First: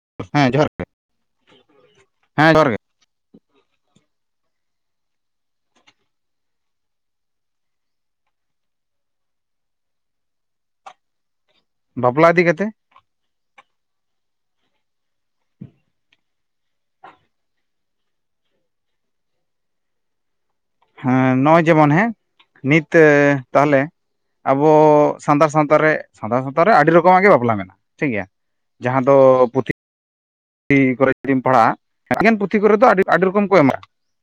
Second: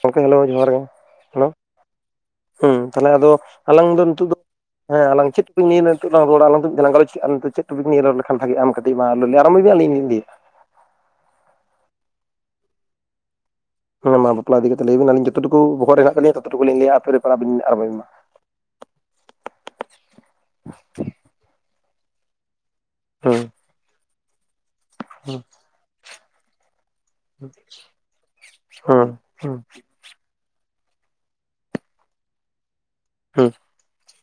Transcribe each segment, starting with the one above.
ᱜᱚᱝᱠᱮ ᱦᱮᱞᱳ ᱡᱚᱦᱟᱨ ᱜᱮ, ᱦᱮᱞᱳ ᱦᱮᱸ ᱡᱚᱦᱟᱨ ᱦᱩᱸ᱾ ᱜᱮ ᱛᱟᱦᱚᱞᱮ ᱟᱫᱚ ᱟᱞᱟᱝ ᱫᱚ ᱱᱤᱛᱚᱜ ᱫᱚ ᱦᱮᱸ ᱟᱞᱟᱝ ᱪᱮᱫ ᱱᱮᱞ ᱞᱟᱝ ᱨᱚᱲᱟ ᱟᱨ ᱞᱟᱝ ᱜᱟᱞᱚᱪ, ᱨᱚᱲ ᱞᱮᱠᱷᱟᱱ ᱵᱷᱟᱜᱤᱼᱟ? ᱟᱢ [inaudible] ᱞᱟᱹᱭ ᱟᱨᱚᱢᱵᱚᱭ ᱵᱤ ᱟᱞᱤᱧ ᱞᱤᱧ ᱞᱟᱭᱮᱜ-ᱟ᱾ ᱵᱟᱯᱞᱟ ᱤᱫᱤ ᱠᱟᱛᱮ᱾ ᱦᱩᱸ ᱢᱟ ᱵᱟᱯᱞᱟ ᱤᱫᱤ ᱠᱟᱛᱮ ᱞᱟᱹᱭᱵᱤᱱ ᱟᱞᱤᱧ ᱡᱚᱛᱚ ᱴᱩᱠᱩ ᱵᱚᱦᱚᱜ ᱨᱮ ᱦᱮᱱᱟᱜ ᱛᱟᱞᱤᱧᱟ ᱚᱠᱛᱚ ᱴᱩᱠᱩ ᱞᱤᱧ ᱞᱟᱹᱭᱟ [unintelligible] ᱢᱟ᱾ ᱦᱮᱸ ᱱᱚᱜᱼᱚᱭ ᱡᱮᱢᱚᱱ ᱦᱮᱸ, ᱱᱤᱛᱟᱹ ᱦᱩᱸ ᱛᱟᱦᱟᱞᱮ ᱟᱵᱚ ᱦᱩᱸ ᱥᱟᱱᱛᱟᱲ ᱥᱟᱶᱛᱟ ᱨᱮ ᱥᱟᱱᱛᱟᱲ ᱥᱟᱶᱛᱟ ᱨᱮ ᱟᱹᱰᱤ ᱨᱚᱠᱚᱢᱟᱜ ᱜᱮ ᱵᱟᱯᱞᱟ ᱢᱮᱱᱟᱜᱼᱟ᱾ ᱴᱷᱤᱠᱜᱮᱭᱟ, ᱡᱟᱦᱟᱸ ᱦᱩᱸ ᱫᱚ ᱦᱩᱸ ᱯᱩᱛᱷᱤ ᱯᱩᱛᱷᱤ ᱠᱚᱨᱮᱡ ᱡᱩᱫᱤᱢ ᱯᱟᱲᱦᱟᱜᱼᱟ, ᱟᱹᱰᱤ ᱜᱟᱱ ᱯᱩᱛᱷᱤ ᱟᱹᱰᱤ ᱨᱚᱠᱚᱢ ᱦᱩᱸ ᱠᱚ ᱮᱢᱟ